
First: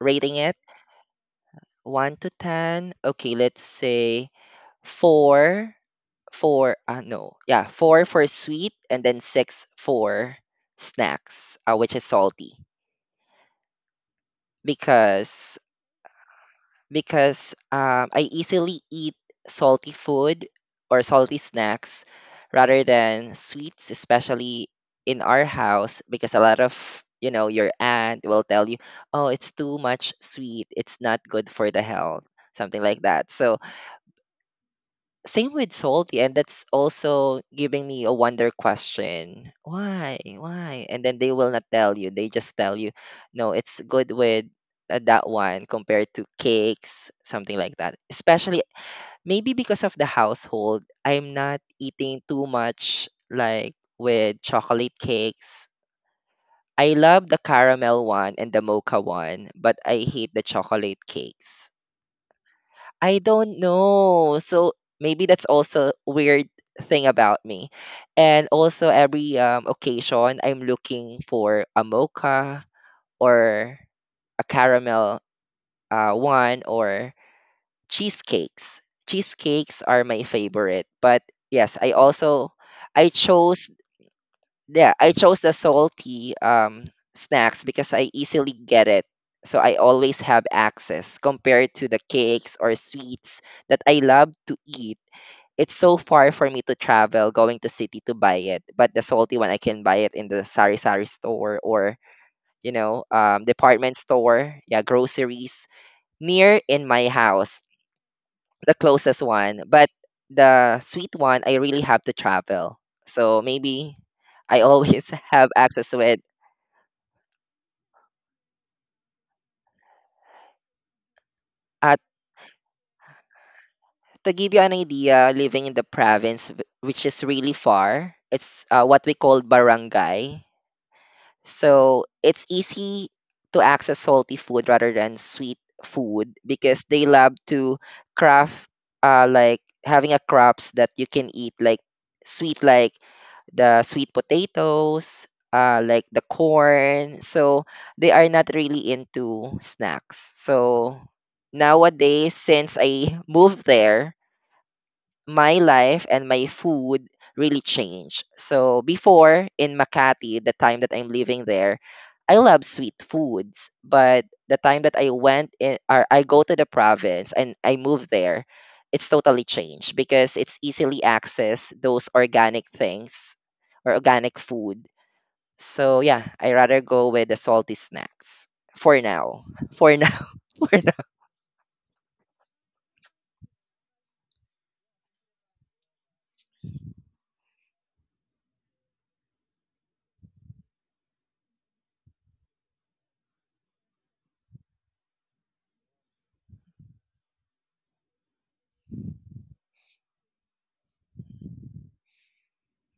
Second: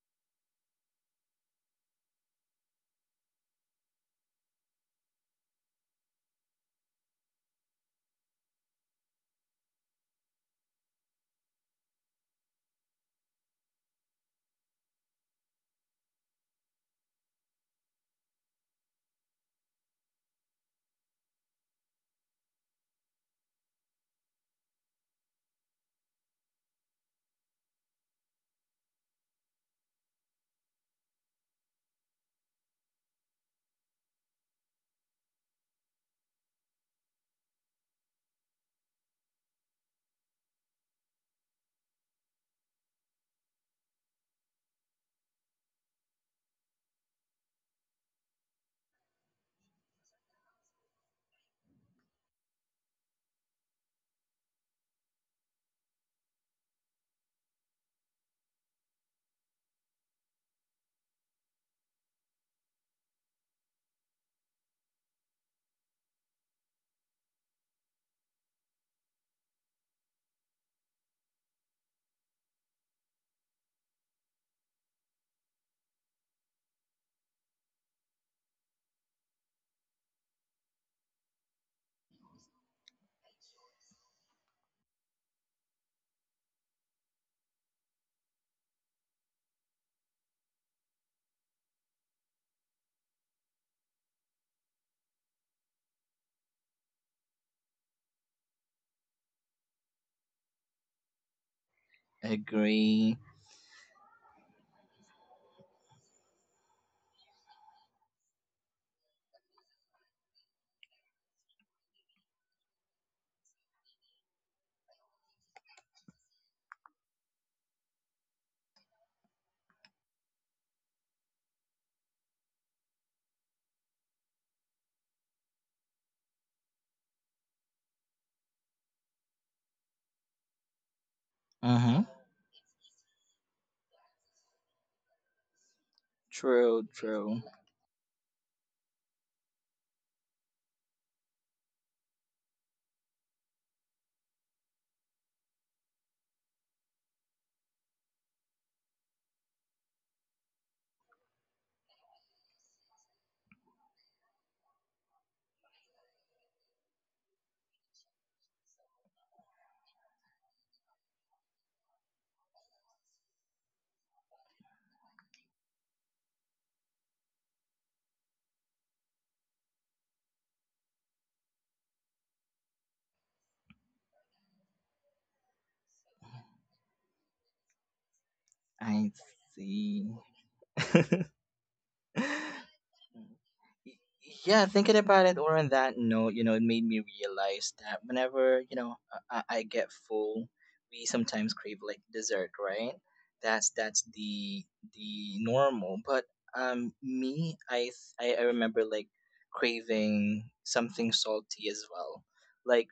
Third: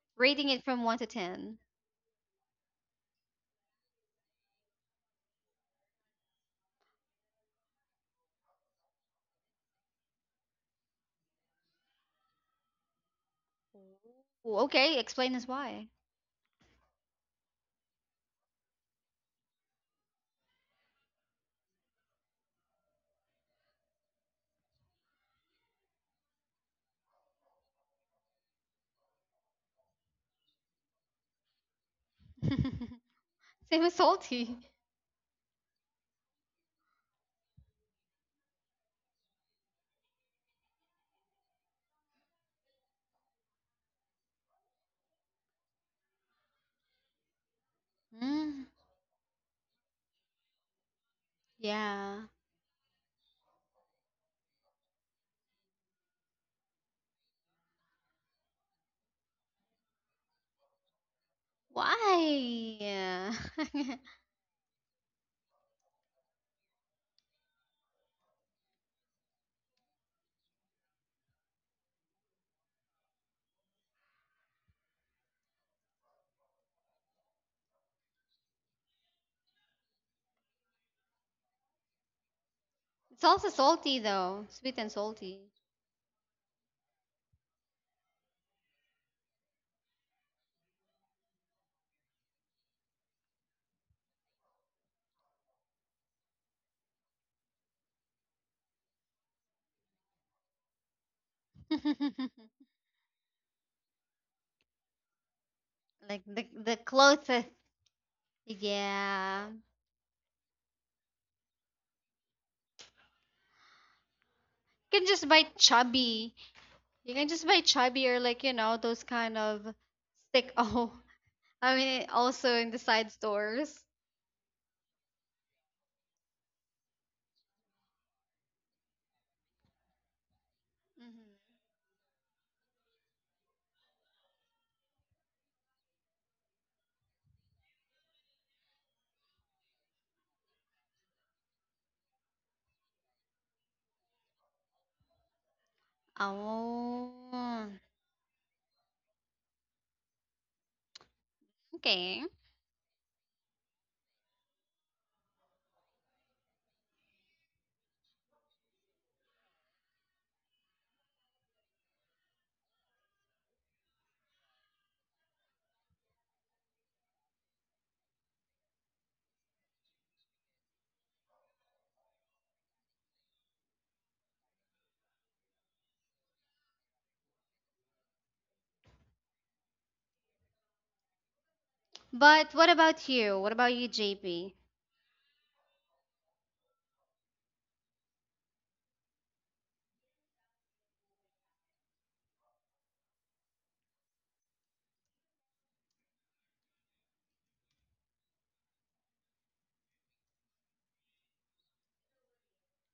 Rating rating it it from 1 to 10. 1 to 10. Okay, let's say 4 for, no, yeah, 4 for sweet, and then 6 for snacks, which is salty. Ooh, okay, explain us Because why. because I easily eat salty food or salty snacks rather than sweets, especially in our house, because a lot of, your aunt will tell you, "Oh, it's too much sweet. It's not good for the health." Something like that. So Same as salty. same with salty, and that's also giving me a wonder question. Why? Why? And then they will not tell you. They just tell you, no, it's good with, that one compared to cakes, something like that. Especially Mm, maybe because of the household, I'm not eating yeah. too much like with chocolate cakes. I love the caramel one and the mocha one, but I hate the chocolate cakes. I Why? don't know. So maybe that's also weird thing about me. And also every occasion I'm looking for a mocha or a caramel, one or cheesecakes. Cheesecakes are my favorite. But yes, I also I It's also chose salty though, sweet yeah, and I chose the salty. salty snacks because I easily get it. So I always have access compared to the cakes or sweets that I love to eat. It's so far for me to travel going to city to buy it. But the salty one I can buy it in the sari sari store, or, Agree. Department store, yeah, groceries Like the near in my closest. house. The closest Yeah. one. But the sweet one I really have to travel. So maybe I You can always just buy have access to it. chubby. You can just buy chubby, or like, you know, those kind of stick. Oh. I At mean, also in the side stores. To give you an idea, living in the province, which is really far, it's, what we call barangay. Mhm. So Mm-hmm. it's easy to access salty food rather than sweet food True, because they love true. to craft, like having a crops that you can eat like sweet, like the sweet potatoes, like the corn. So Oh. they are not really into snacks. So Okay. nowadays since I moved there, my life and my food really changed. So before in Makati, the time that I'm living there, I love sweet foods, but the time that I went in, or I go to the province and I move there, it's totally changed because it's easily access those organic things or organic food. So yeah, I rather go with the salty snacks for I now. For now, see. for now. But what Mhm. about you? What about you, Y- JP? Yeah, thinking about it, or on that note, you know, it made me realize that whenever, you know, I get full, we sometimes crave like dessert, right? That's the normal. But me, I remember like craving something salty as well, like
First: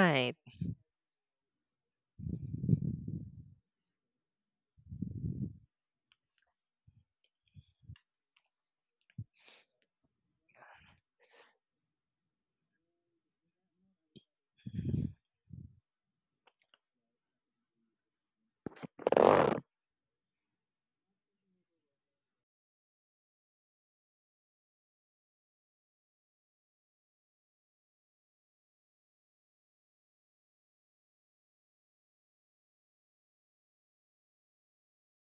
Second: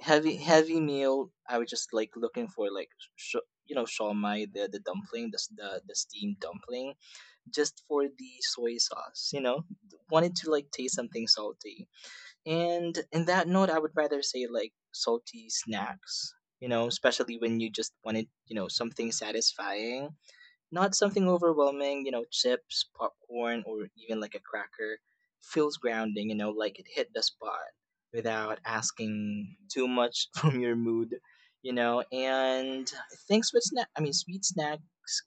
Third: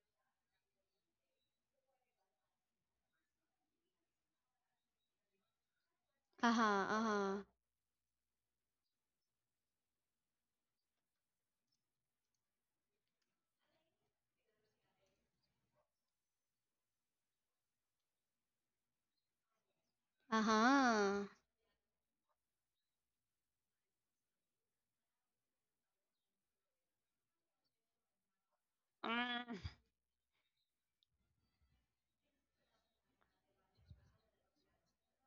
heavy heavy meal. I was just like looking for like sh- you know, shawmai, the dumpling, the s- the steamed Uh-huh. dumpling Uh-huh. just for the soy sauce, you know? Wanted to like taste something salty. And in that note, I would rather say like salty snacks, you know, especially when you just wanted, you know, something satisfying not something Uh-huh. overwhelming, you know, chips, popcorn, or even like a cracker. Feels grounding, you know, like it hit the spot without asking Mm. too much from your mood, you know. And I think sweet snack, I mean, sweet snacks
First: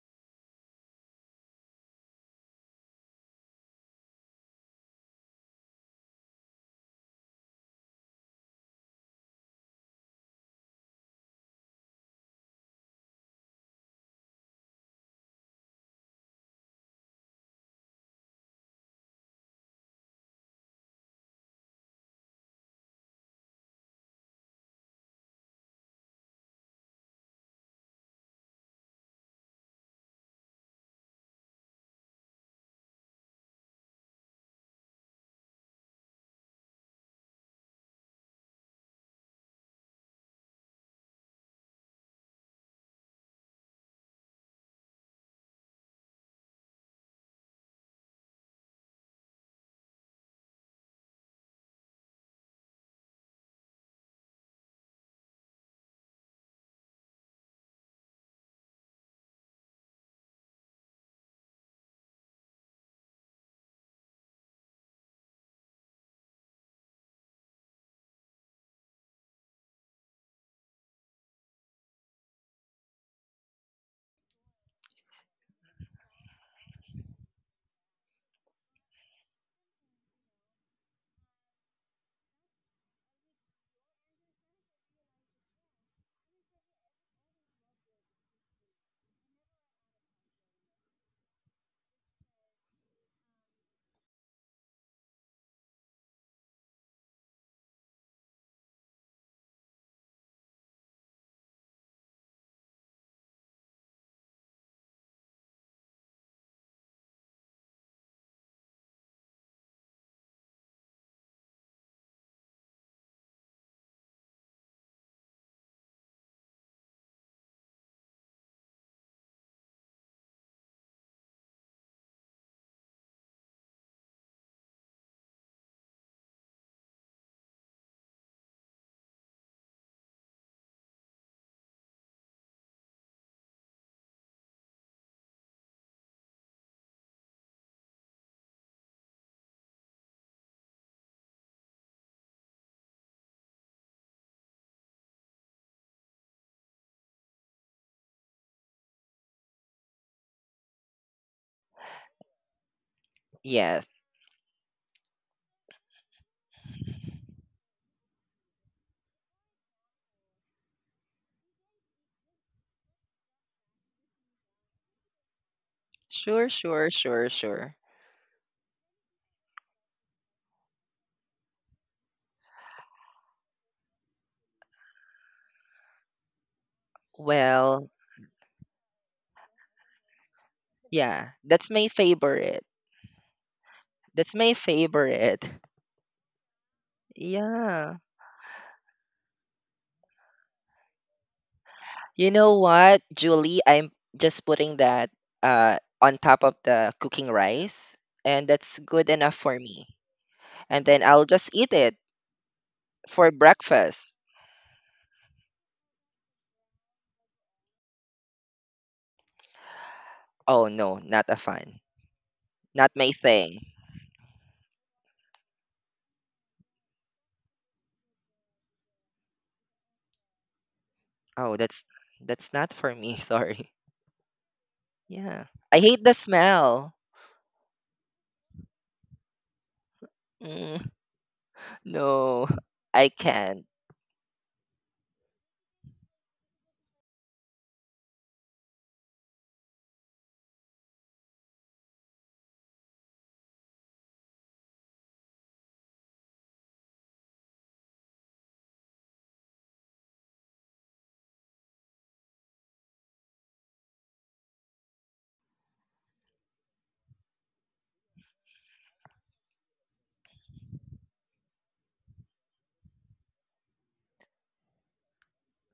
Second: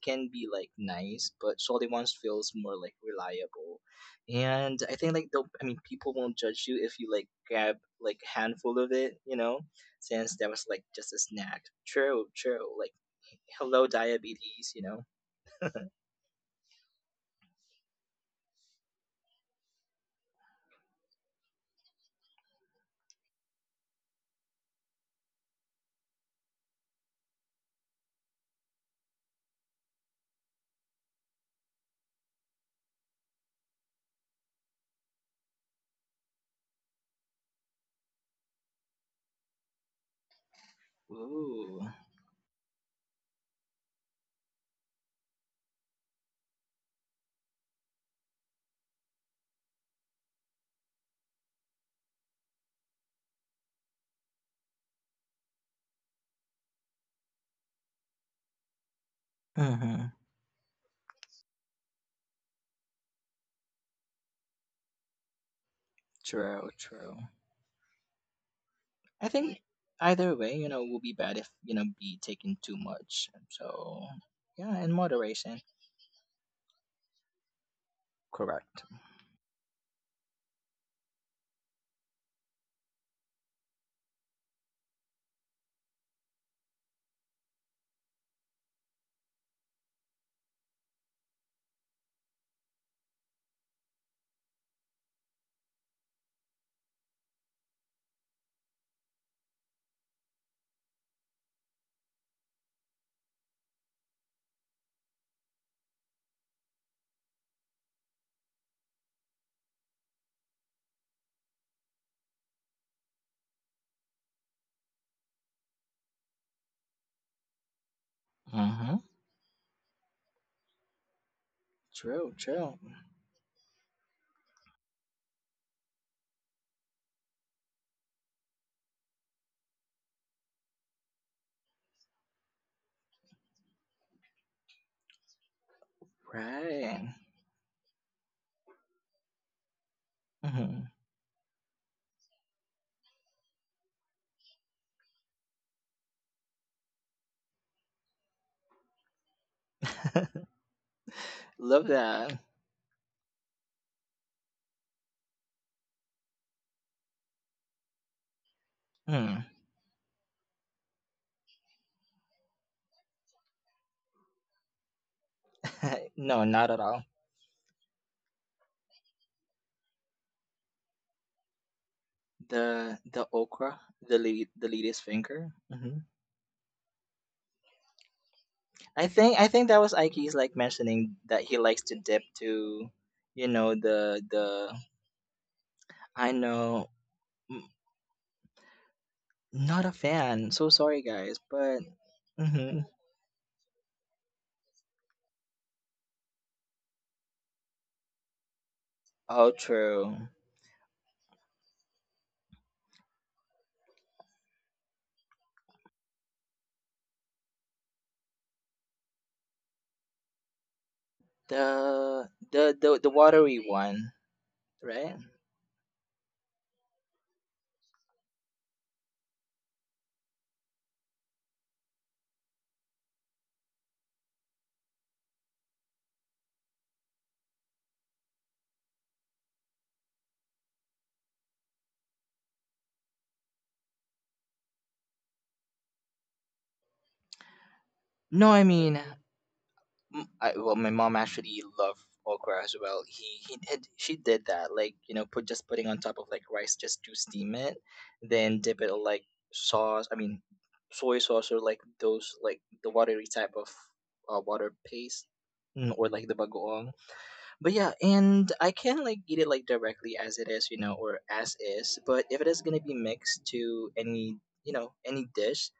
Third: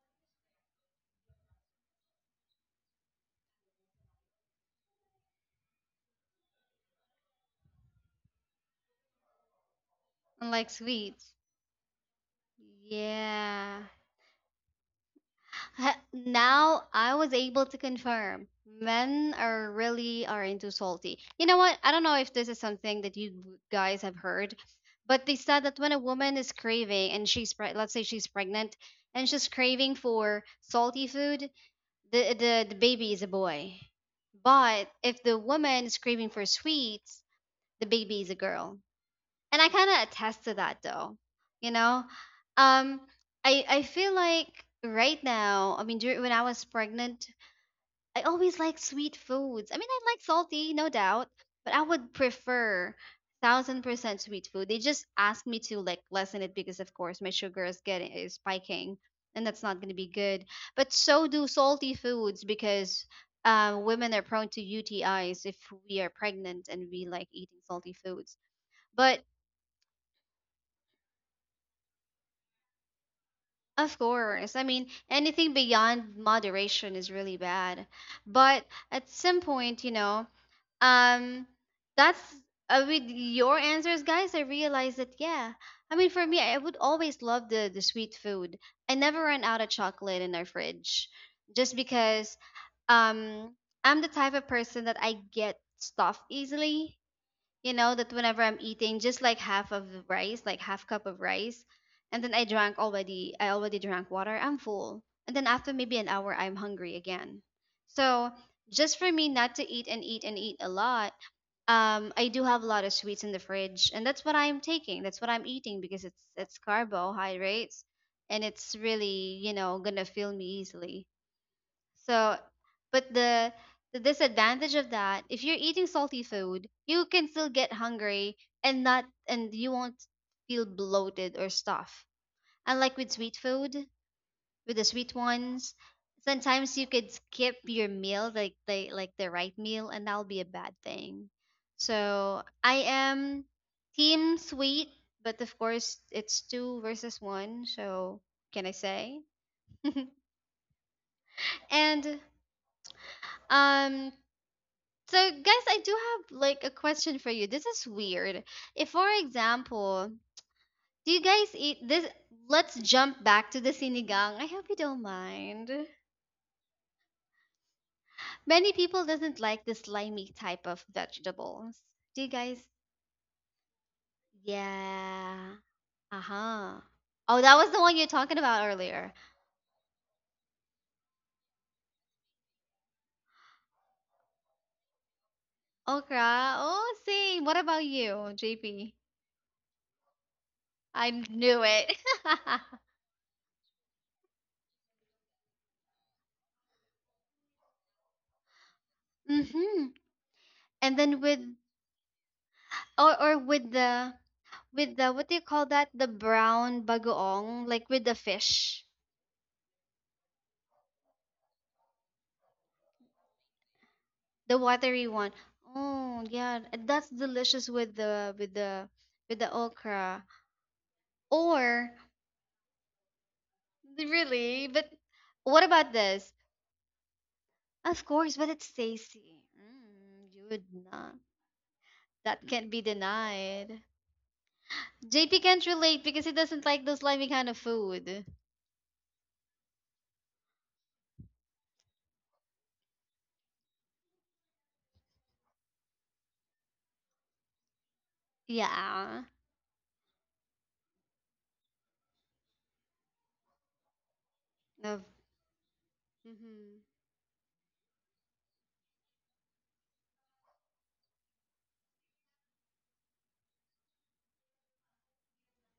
can be like nice, but salty ones feels more like reliable. And I think like the, I mean, people won't judge you if you like grab like a handful of it, you know, since that was Unlike like just a sweets. snack. True, true. Like hello Yeah. diabetes, you know. Now I was able to confirm men are really are into salty. You know what? I don't know if this is something that you guys have heard, but they said that when a woman is craving and let's say she's pregnant and she's craving for salty food, the baby is a boy. But if the woman is craving for sweets, the baby is a girl, and I kind of attest to that though. You Ooh. know, um, I feel like right now, I mean, during, when I was pregnant, I always like sweet foods. I mean, I like salty, no doubt, but I would prefer 1000% sweet food. They just asked me to like lessen it because, of course, my sugar is getting is spiking, and that's not going to hmm be good. But so do salty foods, because um, women are prone to UTIs if we are True, pregnant and we true. like eating salty foods. But I think either way, you know, will be bad if, you know, be taken too much. of So, course. I yeah, in mean, moderation. anything beyond moderation is really bad. But Correct. at some point, you know, um, that's with your answers, guys, I realized that, yeah. I mean, for me, I would always love the sweet food. I never run out of chocolate in our fridge, just because um, I'm the type of person that I get stuffed easily. You know that whenever I'm eating just like half of the rice, like half cup of rice, and then I drank already, I already drank water, I'm full, and then after maybe an hour I'm hungry again. So, just for me not to eat and eat and eat a lot, um, I do have a lot of sweets in the fridge, and that's what I'm taking, that's what I'm eating, because it's carbohydrates, and it's Mm-hmm. really, you know, gonna fill me easily. True, So, true. but the disadvantage of that, if you're eating salty food, you can still get hungry and not and you won't feel bloated or stuff. Unlike with sweet food, with the sweet ones, sometimes you Right. could skip your meal, like the right meal, and that'll be a bad Hmm. thing. So I am team sweet, but of course it's two versus one. So can I say? Love And that. Yes. um, so, guys, I do have like a question for you. This is weird. If, for Mm. example, do you guys eat this? Let's jump back to the sinigang. I hope you don't mind. No, Sure, not at sure, all. sure, sure. Many people doesn't like the slimy type of vegetables. Do you guys? The okra, the leader's Yeah. finger. Hmm. Uh huh. Oh, that was the Well, one you're talking about I earlier. think I think that was Ike's like mentioning yeah, that he that's likes my to dip favorite. to, you know, That's my the favorite. I Okra. know. Oh, same. What about Yeah. you, JP? Not a fan. So sorry, I guys, knew but it. You know hmm what, Julie? I'm just putting that, on top of the cooking rice, and that's good enough oh, for me. Mm-hmm. true. And And then then I'll with, just eat it for or with the, breakfast. with the, what do you call that? The brown bagoong, like with the fish, Oh no, not a fan. The the Not the my the watery thing. one, the watery right? one. Oh yeah, that's delicious with the with the okra. Oh, that's Or that's not for me. Sorry. really, but Yeah. what I about hate the this? smell. Of course, but it's tasty. Mm, you would Mm, not. no, That can't be I can't. denied. JP can't relate because he doesn't like those slimy kind of food. No, I mean, m I well, my mom actually loved okra as well. He did, she did that, like you know, put just putting on top of like rice just to steam it, then dip it in, like Yeah. sauce. I mean, soy sauce or like those like the watery type of water Of, paste, or like the hmm. bagoong. But yeah, and I can like eat it like directly as it is, you know, or as is. But if it is gonna be mixed to any, you know, any dish,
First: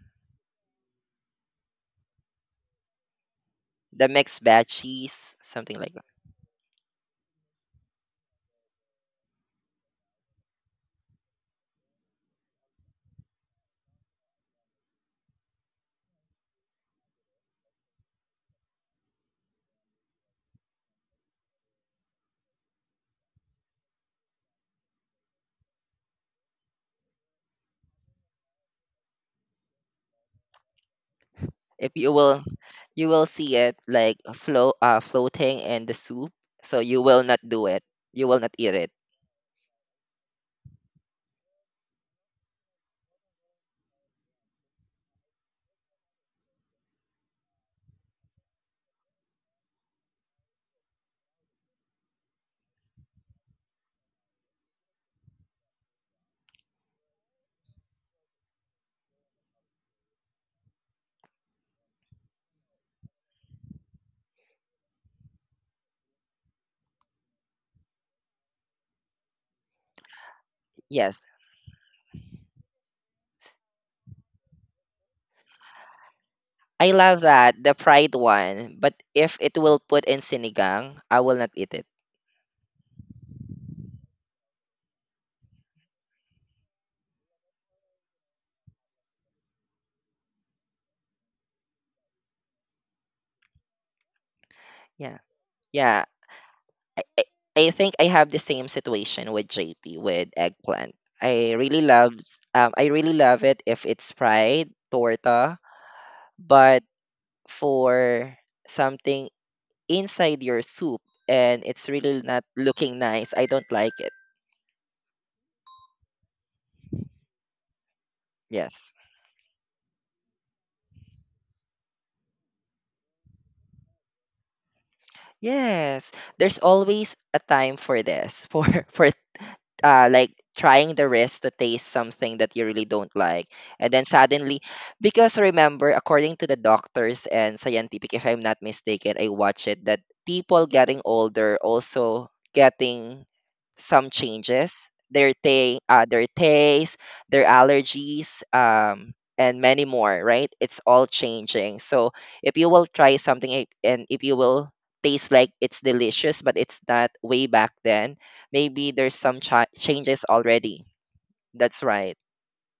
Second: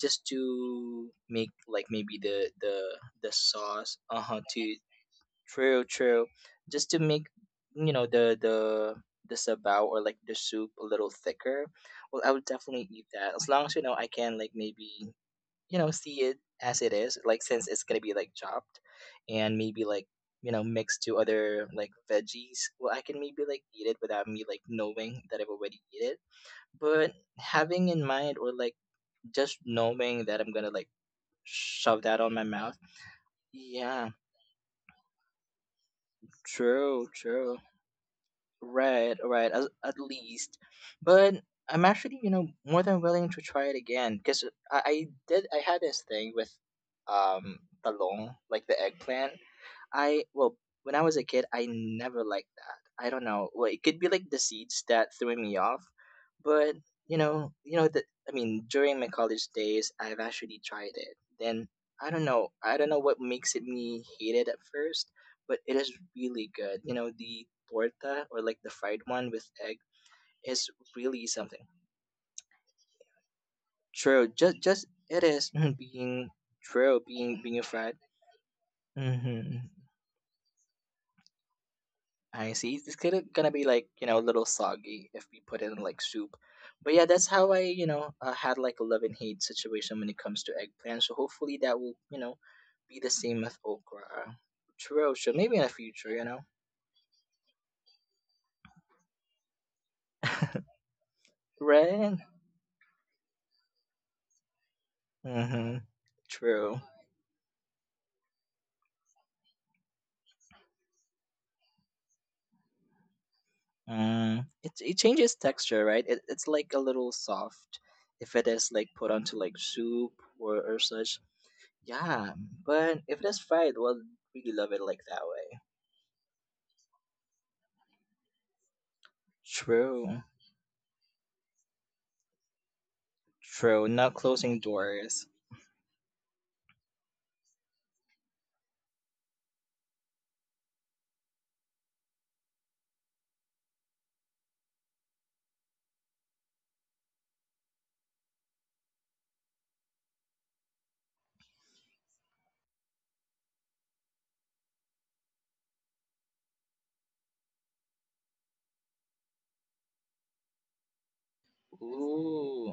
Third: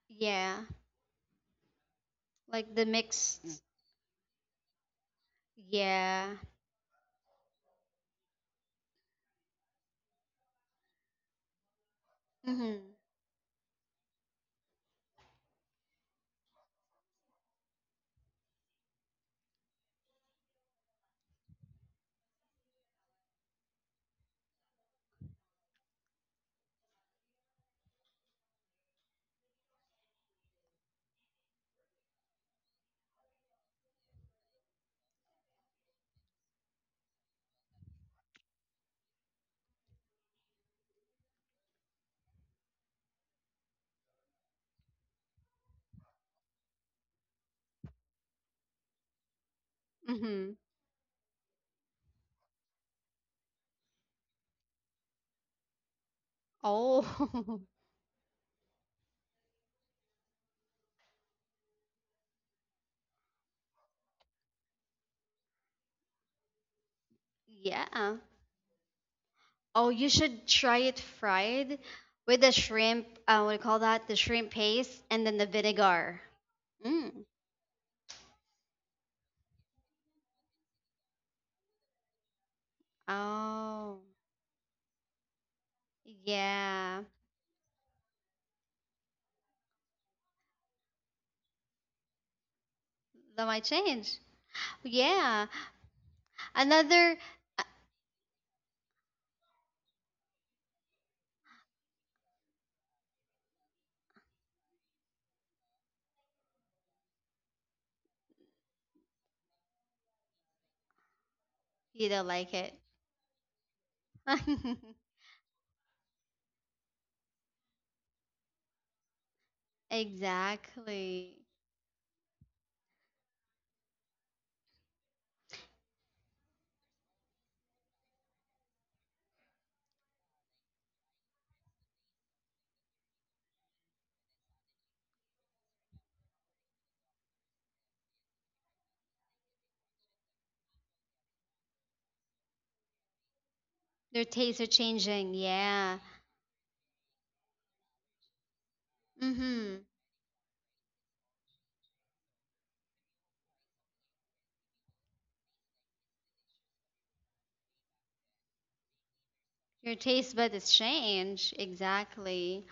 just Yeah. to make like maybe the Like the the the mixed. sauce, The uh huh, mixed bad to cheese, something true, like, true. Yeah. Just to make, you know, the sabao or like the soup a little thicker. Well, I would Mm-hmm. definitely eat that as long as, you know, I can like maybe, you know, see it as it is, like since it's gonna be like chopped and maybe like, you know, mixed to other like veggies. Well, I can maybe like eat it without me like knowing that I've already eat it, but having in mind or like just knowing that I'm gonna like if shove you that on my will mouth. you will see it Yeah, like flow floating in the soup, so you true, will not true. do it, you will not eat it. Right, right. At least, but I'm actually, you know, more than willing to try it again because I did. I had this thing with um talong, like the eggplant. I Mm-hmm. Well, when I was a kid, I never liked that. I don't know. Well, it could be like the seeds that threw me off, but you know, Oh, you know that I mean, during my college days, I've actually tried it. Then I don't know. I don't know what makes it me hate it at first, but it is really good. You know, the yeah. torta or like the fried one with egg Oh, you should is try it really Yes, something. fried with the shrimp. What do you call that? The True. shrimp Just paste it and then the is vinegar. being I true. love Mm. Being that, being the fried. fried one, but if it hmm will put in sinigang, I will not eat it. I see. It's gonna be like Oh, you know a little soggy if we put it in like soup, but yeah. yeah, that's how I had like a love and hate situation when it comes to eggplant. So hopefully that will be the same That with might change. okra. Yeah, True. So Yeah. maybe in the yeah. future, you know, i, Another. uh, I think I have the same situation with JP with eggplant. I really love right? s- um i really love it if it's fried torta. Mm-hmm. But True. for something inside your soup, and it's You really don't not like it. looking nice, I don't like it. Mm. It changes texture, right? It's like a little soft if it is Yes. like put onto like soup or such. Exactly. Yeah, but if it is fried, well, really love it like that way. Yes. There's always a time for this, for for, True. like trying the risk to taste something that you really don't like, and True, then not suddenly, closing doors. because remember according to the doctors and scientific, if I'm not mistaken, I watch it that people getting older also getting some Your tastes are changes their changing. Yeah. their taste, their allergies, and many Mm-hmm. more, right? It's all changing. So if you will try something, and if you will taste like it's delicious but it's not way back then, maybe there's some Your changes taste bud is already. change. That's right. Exactly. Ooh.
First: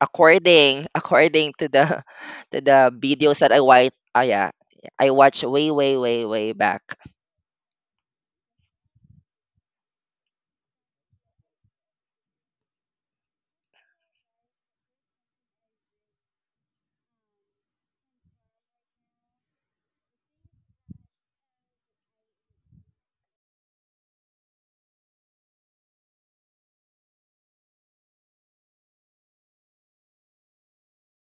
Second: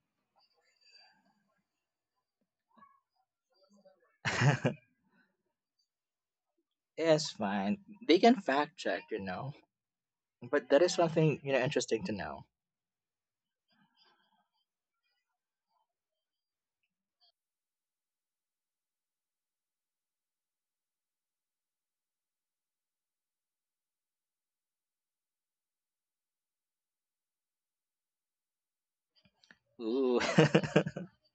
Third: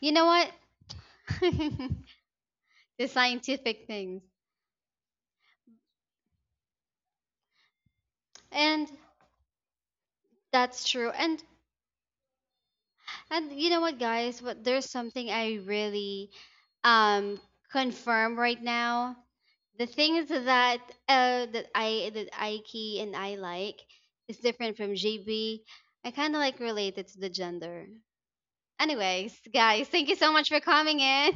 You know what? According according to the to the The videos that I scientific watch, things. ah yeah, I watch way way way way back. It's fine. They can fact And check, you know. But that that's is true. something, And you know, interesting to know. You know what, guys? What there's something I really um confirm right now. The things that that I, that Ike and I like, is different from GB. I kind of like related to the gender. Anyways, guys, thank you Ooh. so much for coming in.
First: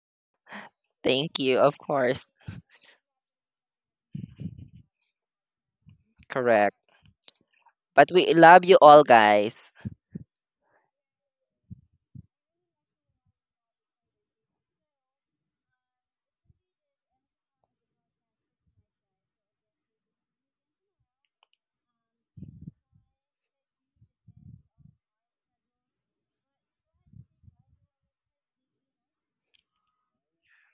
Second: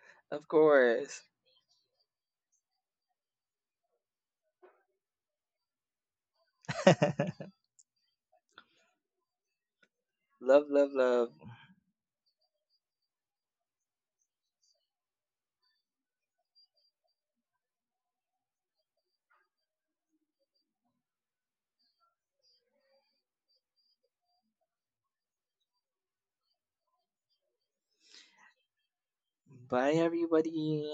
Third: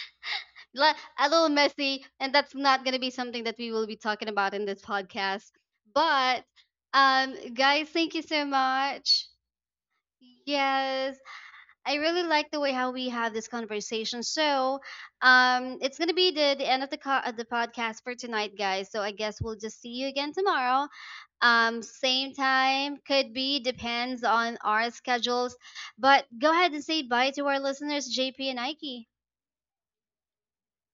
Of Li- course. A Thank little you, of messy, course. and that's not gonna be something that we will be talking about in this podcast. But Correct. Love, guys, But thank you we so love you all much. guys. love, Yes. love. I really like the way how we have this conversation. So, it's gonna be the end of the co- the podcast for tonight, guys. So I guess we'll just see you again tomorrow. Same time could be depends on our schedules. But go ahead and say bye to our listeners, JP and Ike. Bye, everybody.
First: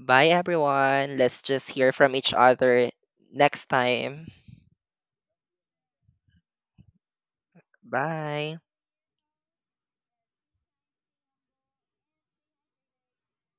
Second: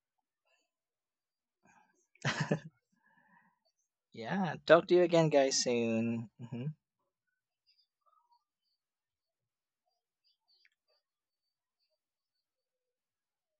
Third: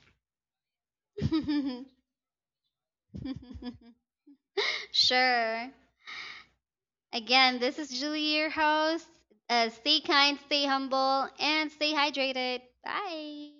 Bye everyone. Let's just hear from each other next time. Yeah. Talk to you again, guys, Sure. soon. Mhm. Again, this is Julie, your Bye. host. Stay kind, stay humble, and stay hydrated. Bye.